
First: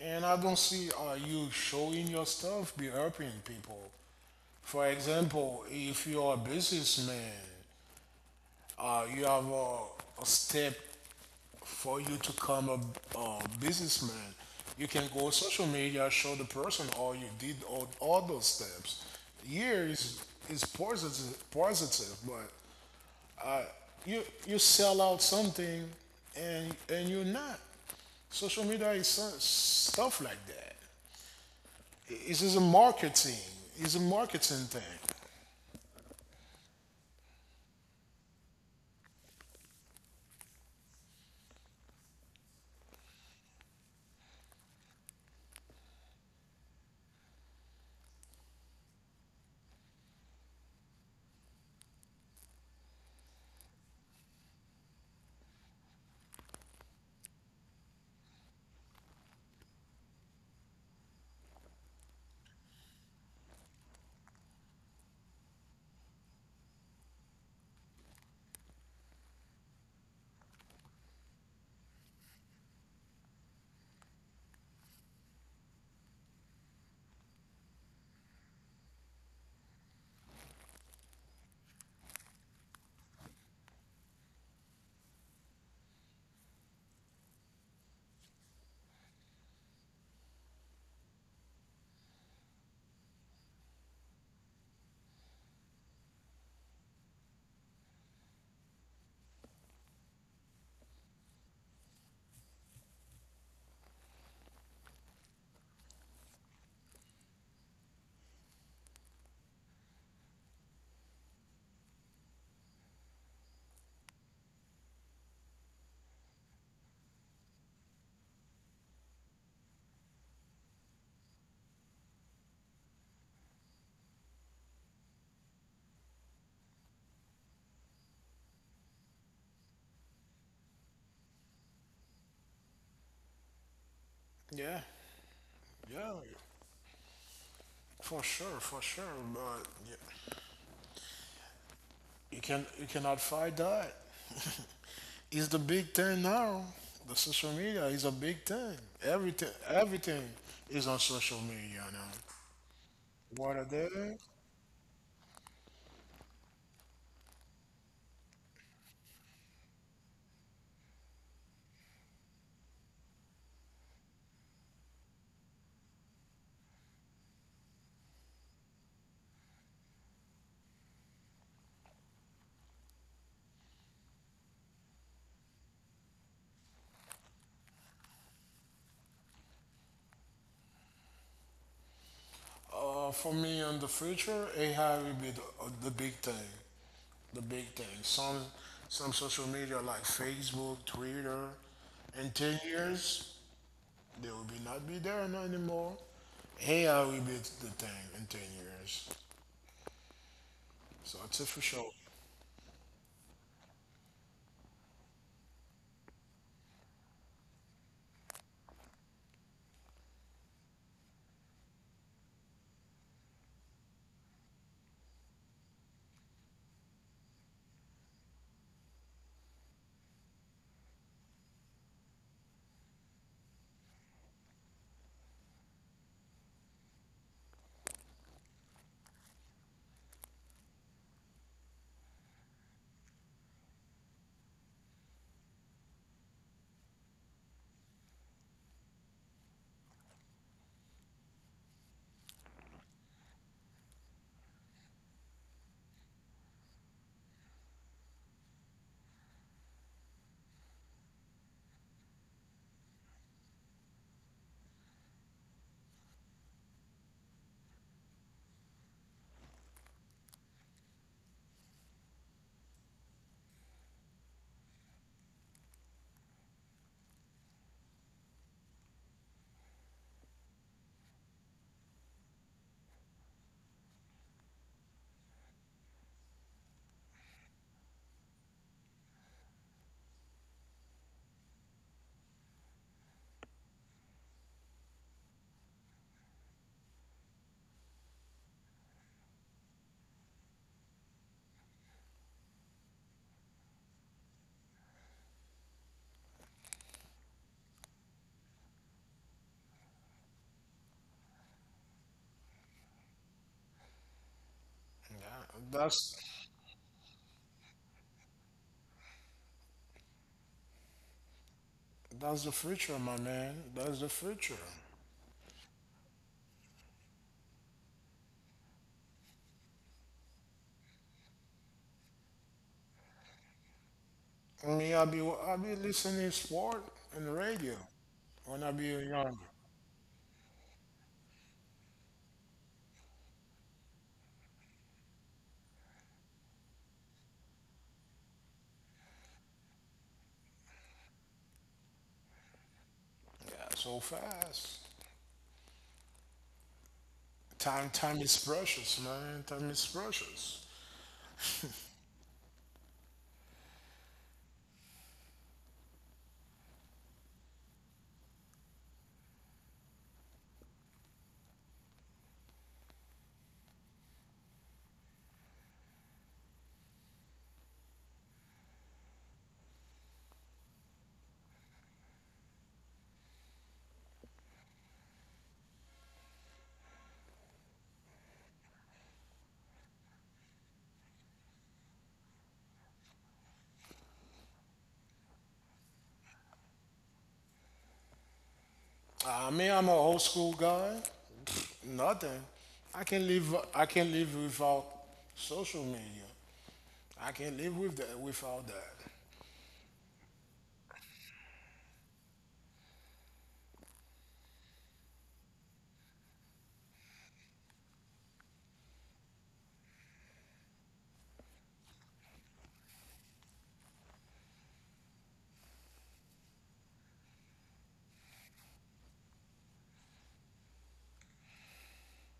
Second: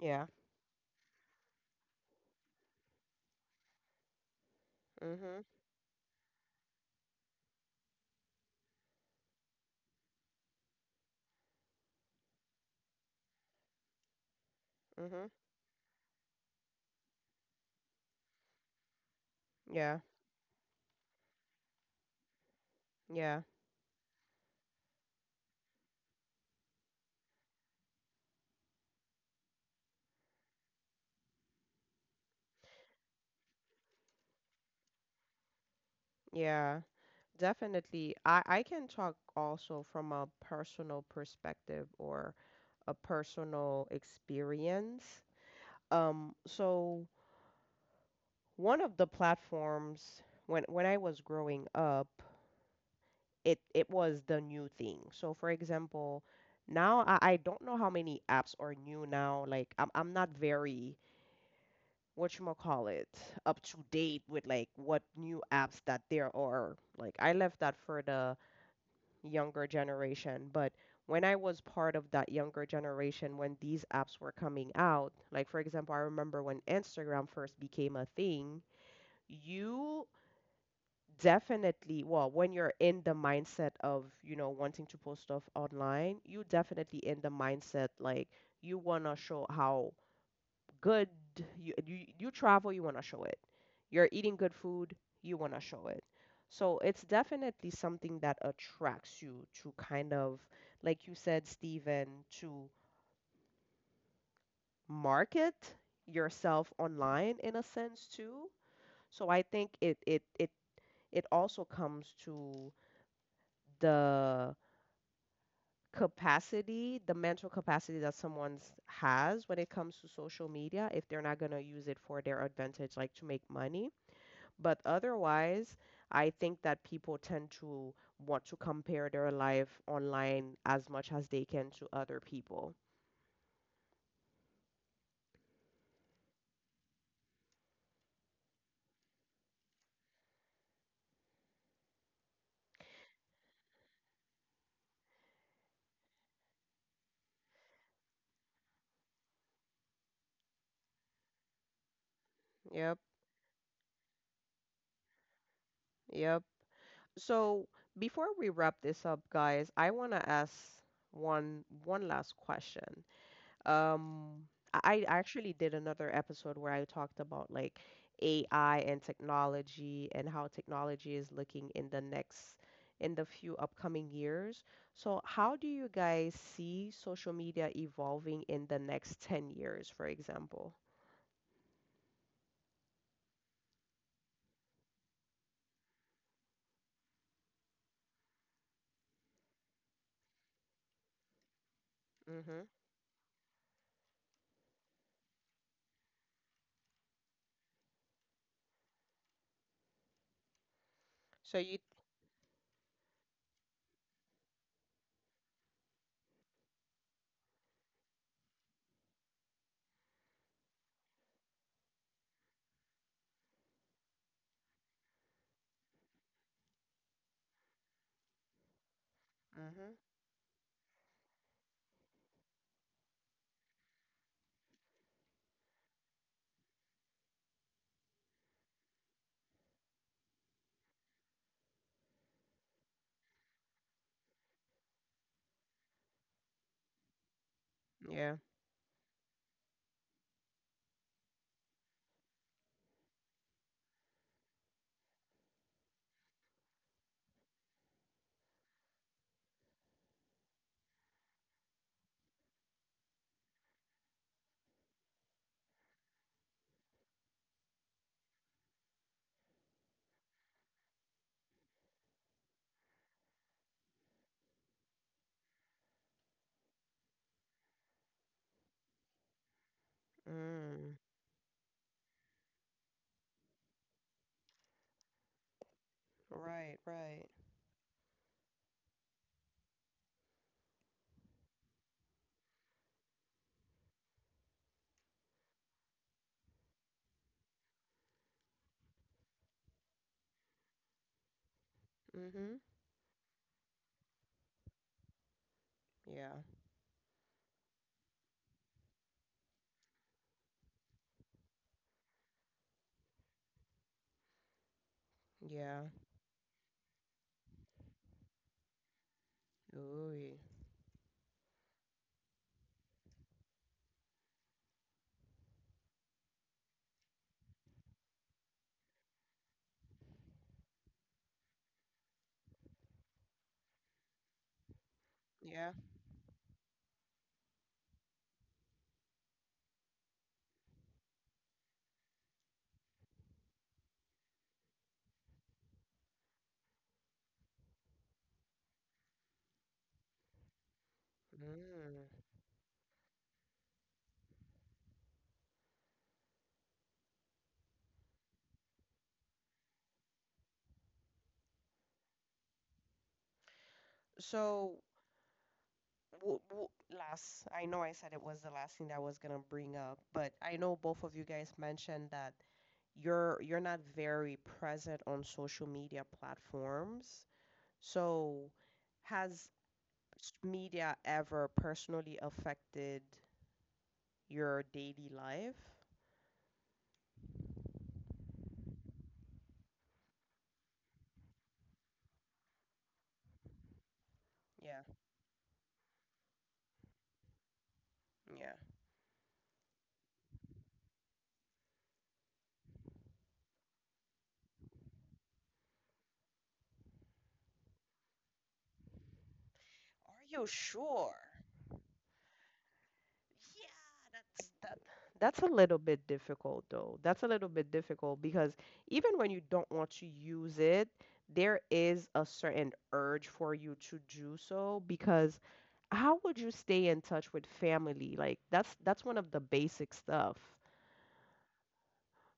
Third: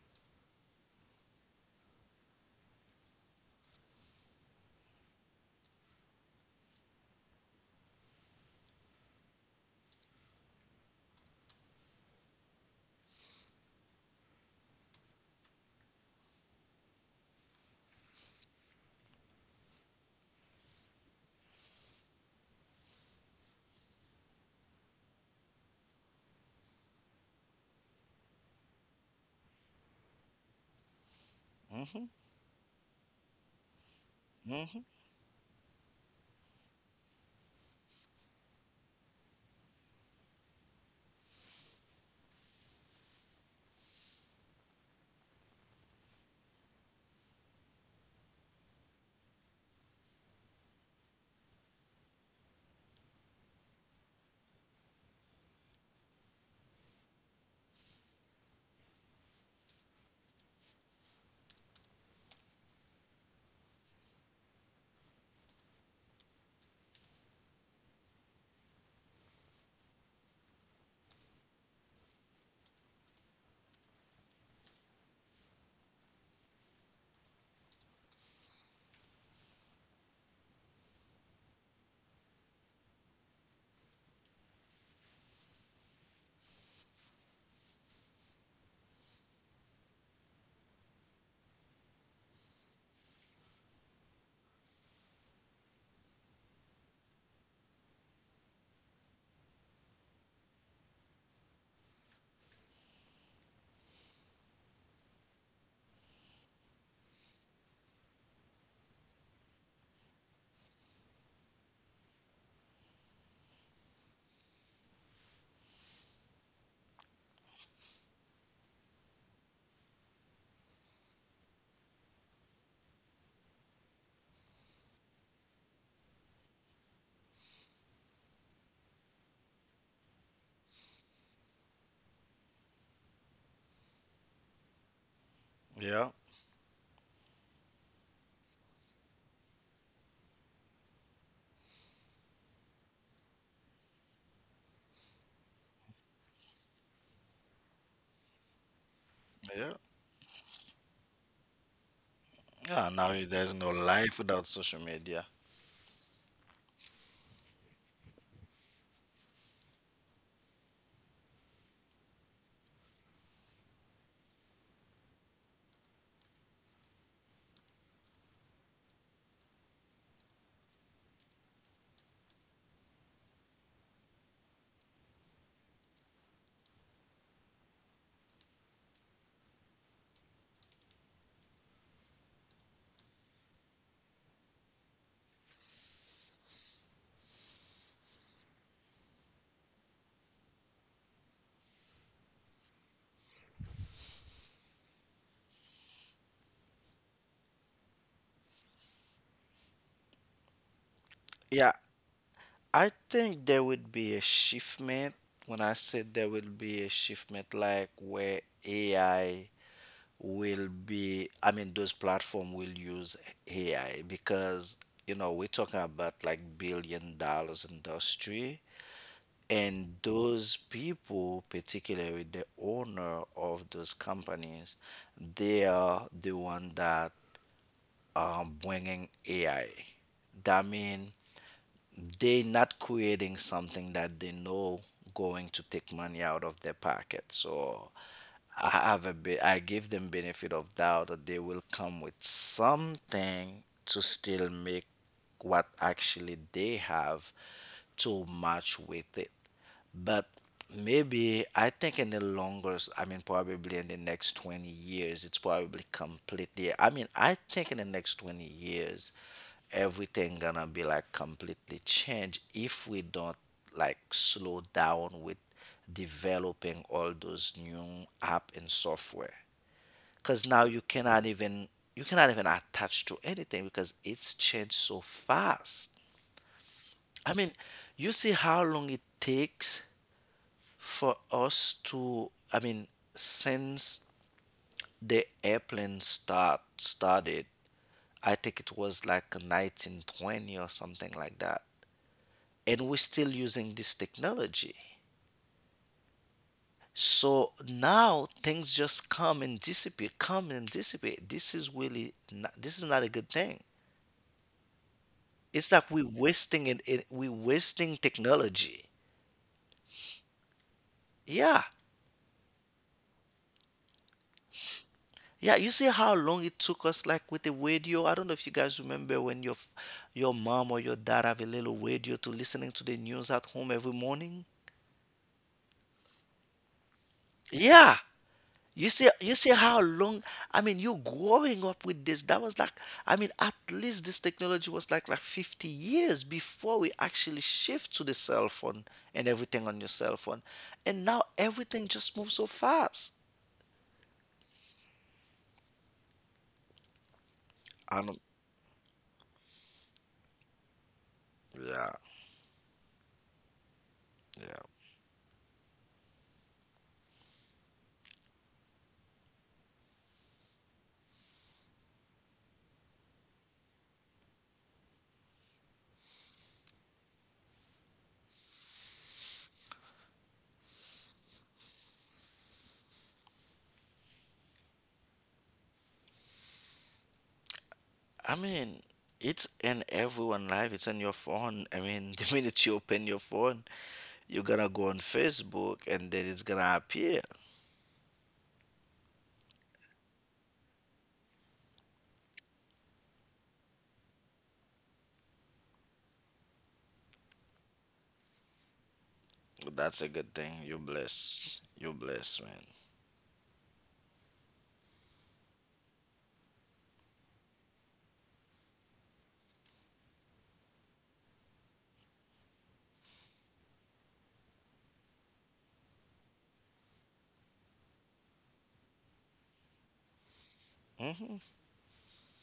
S2: And
S1: Yeah.
S2: I don't see uh, you showing your stuff be helping people. For
S1: Mm-hmm.
S2: example, if you're a businessman, uh, you have a, a step for you to become a, a businessman. You can
S1: Mm-hmm.
S2: go social media, show the person all you did, all, all those steps. Here
S1: Yeah.
S2: is, is positive, positive, but
S1: Yeah.
S2: you you sell out something and and you're not. Social media is so- stuff like that.
S3: Hmm.
S2: It is a marketing. It's a marketing thing.
S3: Hmm.
S1: Yeah. Definitely. I I can talk also from a personal perspective or a personal experience. Um, so one of the platforms when when I was growing up, it it was the new thing. So for example, now I, I don't know how many apps are new now. Like I'm I'm not very, what you call it, up to date with like what new apps that there are. Like I left that for the younger generation. But when I was part of that younger generation, when these apps were coming out, like for example, I remember when Instagram first became a thing, you definitely, well, when you're in the mindset of, you know, wanting to post stuff online, you definitely in the mindset like you want to show how good you you, you travel, you want to show it, you're eating good food, you want to show it. So it's definitely something that attracts you to kind of, like you said, Stephen, to market yourself online in a sense too. So i think it it it it also comes to the capacity, the mental capacity that someone has when it comes to social media, if they're not going to use it for their advantage, like to make money. But otherwise, I think that people tend to want to compare their life online as much as they can to other people.
S2: Yeah,
S3: Yeah.
S2: yeah, for sure, for sure. But yeah, you can you cannot fight that. it's the big thing now. The social media is a big thing. Everything
S3: Yeah.
S2: everything is on social media now.
S3: Yeah,
S1: Yep,
S3: now there's
S2: What are
S3: no life
S2: they?
S3: without social media.
S1: yep. So before we wrap this up, guys, I want to ask one one last question. Um, I I actually did another episode where I talked about like A I and technology, and how technology is looking in the next, in the few upcoming years. So how do you guys see social media evolving in the next ten years, for example?
S2: Uh, for me, in the future, A I will be the, the big thing, the big thing. Some some social media like Facebook, Twitter, in ten
S1: Mm-hmm.
S2: years they will be not be there no anymore. A I will be the thing in ten years. So it's
S1: So
S3: Yeah,
S1: you,
S2: official.
S3: I think there would be a shiftment. When I said there will be a shiftment, like where A I will be, I mean, those platform will use A I because, you know, we're talking about like billion dollars industry. And
S1: mm-hmm.
S3: those people, particularly the owner of those companies, they are the one that um, bringing A I. That mean they not creating something that they know going to take money out of their pocket. So
S1: Yeah.
S3: I have a bit. I give them benefit of doubt that they will come with something to still make what actually they have to match with it. But maybe I think in the longer, s- I mean, probably in the next twenty years, it's probably completely. I mean, I think in the next twenty years, everything gonna be like completely changed if we don't like slow down with developing all those new app and software. Because now you
S1: Mm.
S3: cannot even you cannot even attach to anything, because it's changed so fast.
S1: Right,
S3: I
S1: right.
S3: mean, you see how long it takes for us to, I mean, since the airplane start started, I think it was like nineteen twenty or something like that,
S1: Mm-hmm.
S3: and we're still using this technology.
S1: Yeah.
S3: So now things just come and dissipate, come and dissipate. This is really not, this is not a good thing.
S2: Yeah,
S3: It's like
S1: Yeah.
S3: we're
S2: that's
S3: wasting it, it we're wasting technology.
S1: Ooh.
S3: Yeah.
S2: that's the future, my man. That's the future.
S3: Yeah, you see how long it took us, like with the radio. I don't know if you guys remember when your f- your mom or your dad have a little radio to listening to the news at home every morning.
S2: I mean, I be I be
S1: Yeah.
S2: listening sport and radio
S3: Yeah,
S2: when I
S3: you
S2: be
S3: see, you
S2: younger.
S3: see how long. I mean, you growing up with this. That was like, I mean, at least this technology was like like fifty years before we actually shift to the cell phone and everything on your cell phone. And now everything just
S1: Mm.
S3: moves so fast.
S2: Yeah, so fast. Time
S3: I don't.
S2: time is precious, man. Time is precious.
S3: Yeah, yeah.
S1: So, w- w- last, I know I said it was the last thing that I was gonna bring up, but I know both of you guys mentioned that you're you're not very present on social media platforms. So has s- media ever personally affected your daily life?
S3: I mean, it's in everyone life. It's on your phone. I mean, the minute you open your phone, you're gonna
S1: Yeah,
S3: go on Facebook and then it's gonna appear.
S1: yeah.
S2: I mean, I'm an old school guy. Nothing. I can live. I can live without social media. I can live with that. Without that.
S3: That's a
S1: Are
S3: good
S1: you
S3: thing. You're
S1: sure?
S3: blessed. You're blessed, man.
S1: Yeah, that's that, that's a little bit difficult though. That's a little bit difficult because even when you don't want to use it, there is a certain urge for you to do so, because how would you stay in touch with family? Like that's that's one of the basic stuff.
S3: Hmm.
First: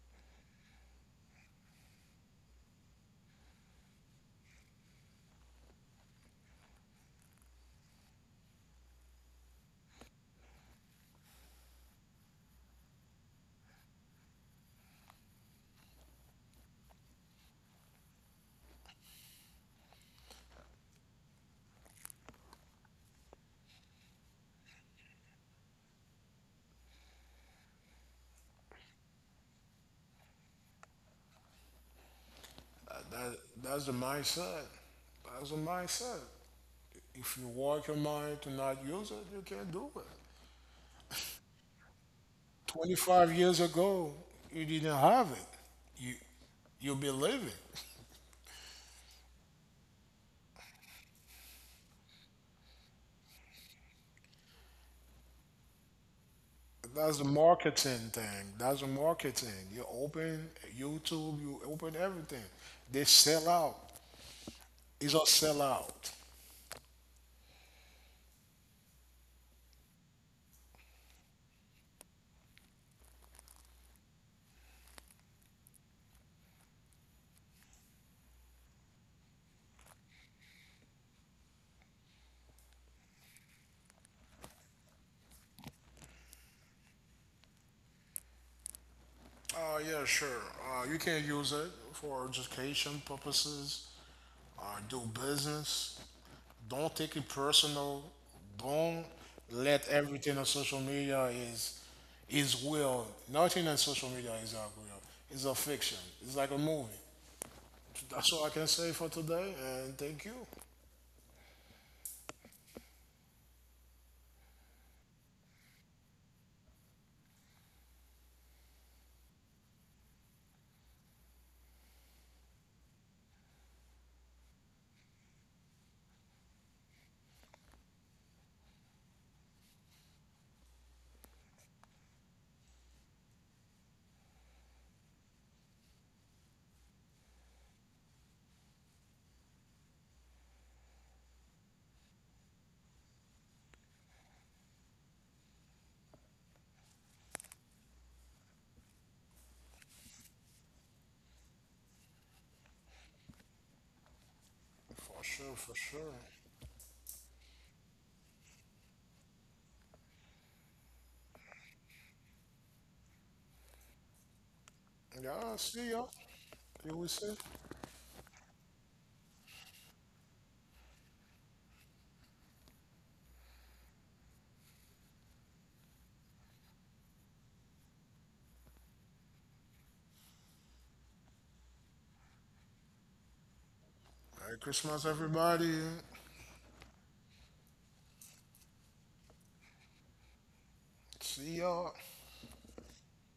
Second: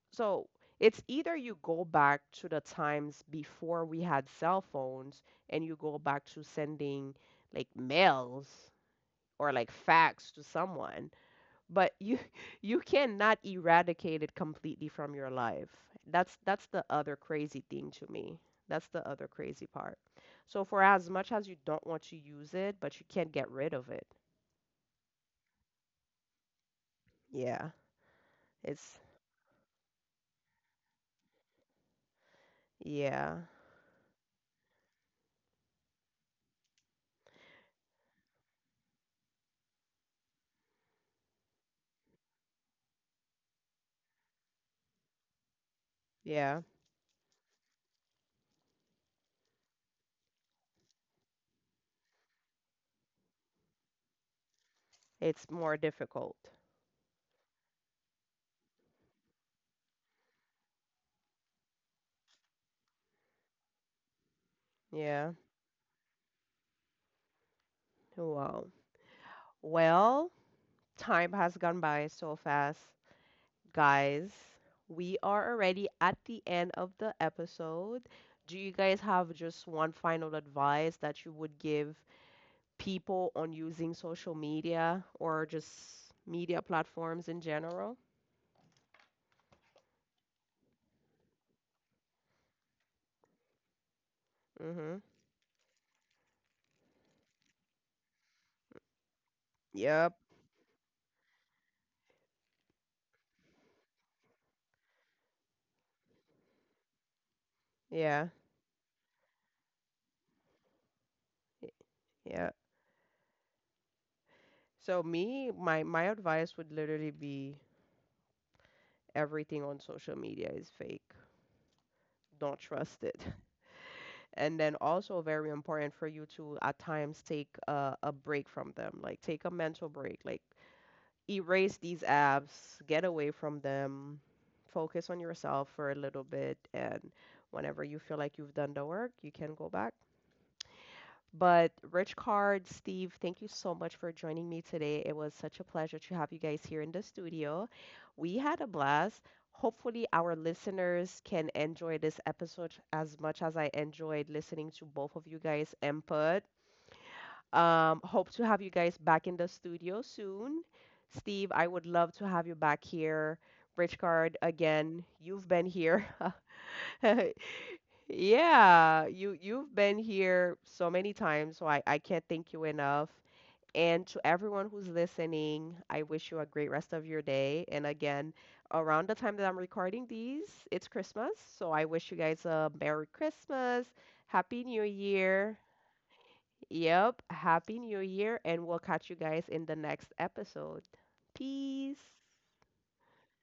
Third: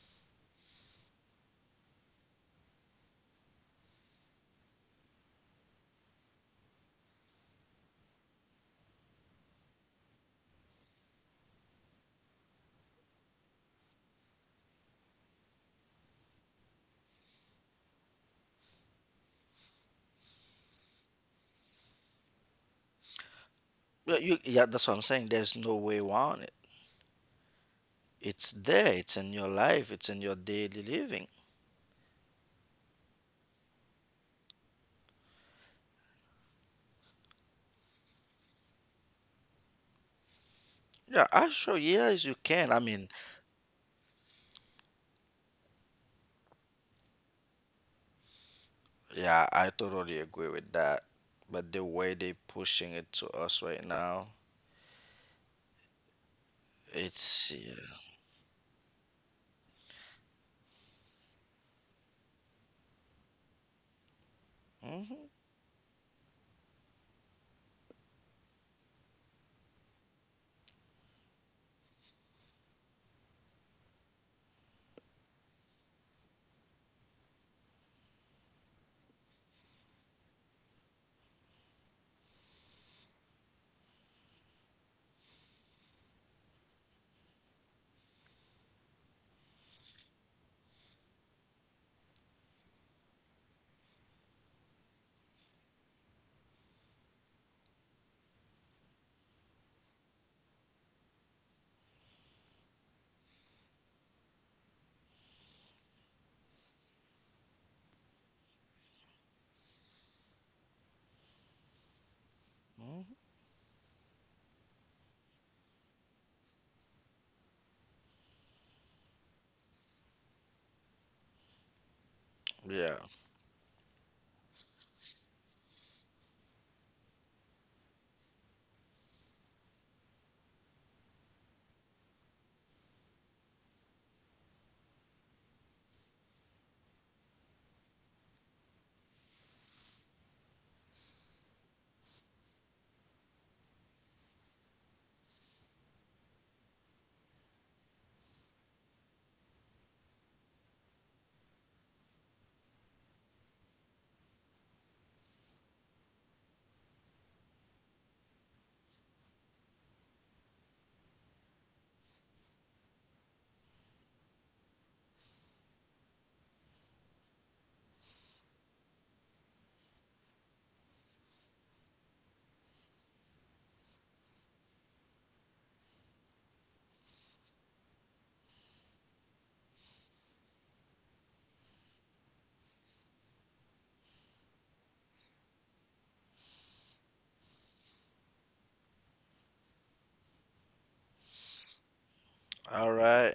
S1: So it's either you go back to the times before we had cell phones, and you go back to sending like mails or like fax to someone, but you you cannot eradicate it completely from your life. That's that's the other crazy thing to me, that's the other crazy part. So for as much as you don't want to use it, but you can't get rid of it.
S3: But you, yeah, that's what I'm saying. There's no way around it.
S1: Yeah,
S3: It's there.
S1: it's,
S3: It's in your life. It's in your daily living.
S2: That,
S1: yeah.
S2: that that's the mindset. That's the mindset. If you work your mind to not use it, you can't do it.
S3: Yeah, I sure. Yes, you can. I mean,
S2: twenty-five years ago, you didn't have it. You
S1: Yeah,
S2: you believe it.
S3: yeah, I totally agree with that. But the way they pushing it to us right now,
S1: it's more difficult.
S2: That's the
S3: it's yeah.
S2: marketing thing. That's the marketing. You open YouTube, you open everything. They sell out. It's a
S3: Hmm.
S1: Yeah.
S2: sellout.
S1: Wow. Well, time has gone by so fast, guys. We are already at the end of the episode. Do you guys have just one final advice that you would give people on using social media or just media platforms in general?
S2: Uh, yeah, sure. Uh, you can use it for education purposes, uh,
S1: Mm-hmm.
S2: do business. Don't take it personal. Don't let
S1: Yep.
S2: everything on social media is is real. Nothing on social media is not real. It's a fiction. It's like a movie.
S1: Yeah.
S2: That's all I can say for today. And thank you.
S1: Yeah.
S3: Hmm.
S1: So me, my my advice would literally be everything on social media is fake. Don't
S3: Yeah.
S1: trust it. And then also, very important for you to at times take a, a break from them. Like take a mental break. Like erase these apps, get away from them, focus on yourself for a little bit, and whenever you feel like you've done the work, you can go back. But Rich Card, Steve, thank you so much for joining me today. It was such a pleasure to have you guys here in the studio. We had a blast. Hopefully our listeners can enjoy this episode as much as I enjoyed listening to both of
S2: For
S1: you
S2: sure,
S1: guys'
S2: for sure.
S1: input. Um, hope to have you guys back in the studio soon. Steve, I would love to have you back here. Rich Card, again, you've
S2: Yeah,
S1: been
S2: see
S1: here.
S2: y'all. You will see.
S1: Yeah, you you've been here so many times, so I, I can't thank you enough. And to everyone who's listening, I wish you a great rest of your day. And again, around the time that I'm recording these, it's Christmas, so I wish you guys a Merry Christmas, Happy
S2: Merry
S1: New
S2: Christmas,
S1: Year.
S2: everybody.
S1: Yep. Happy New Year, and we'll catch you guys in the next episode.
S2: See y'all.
S1: Peace.
S3: All right.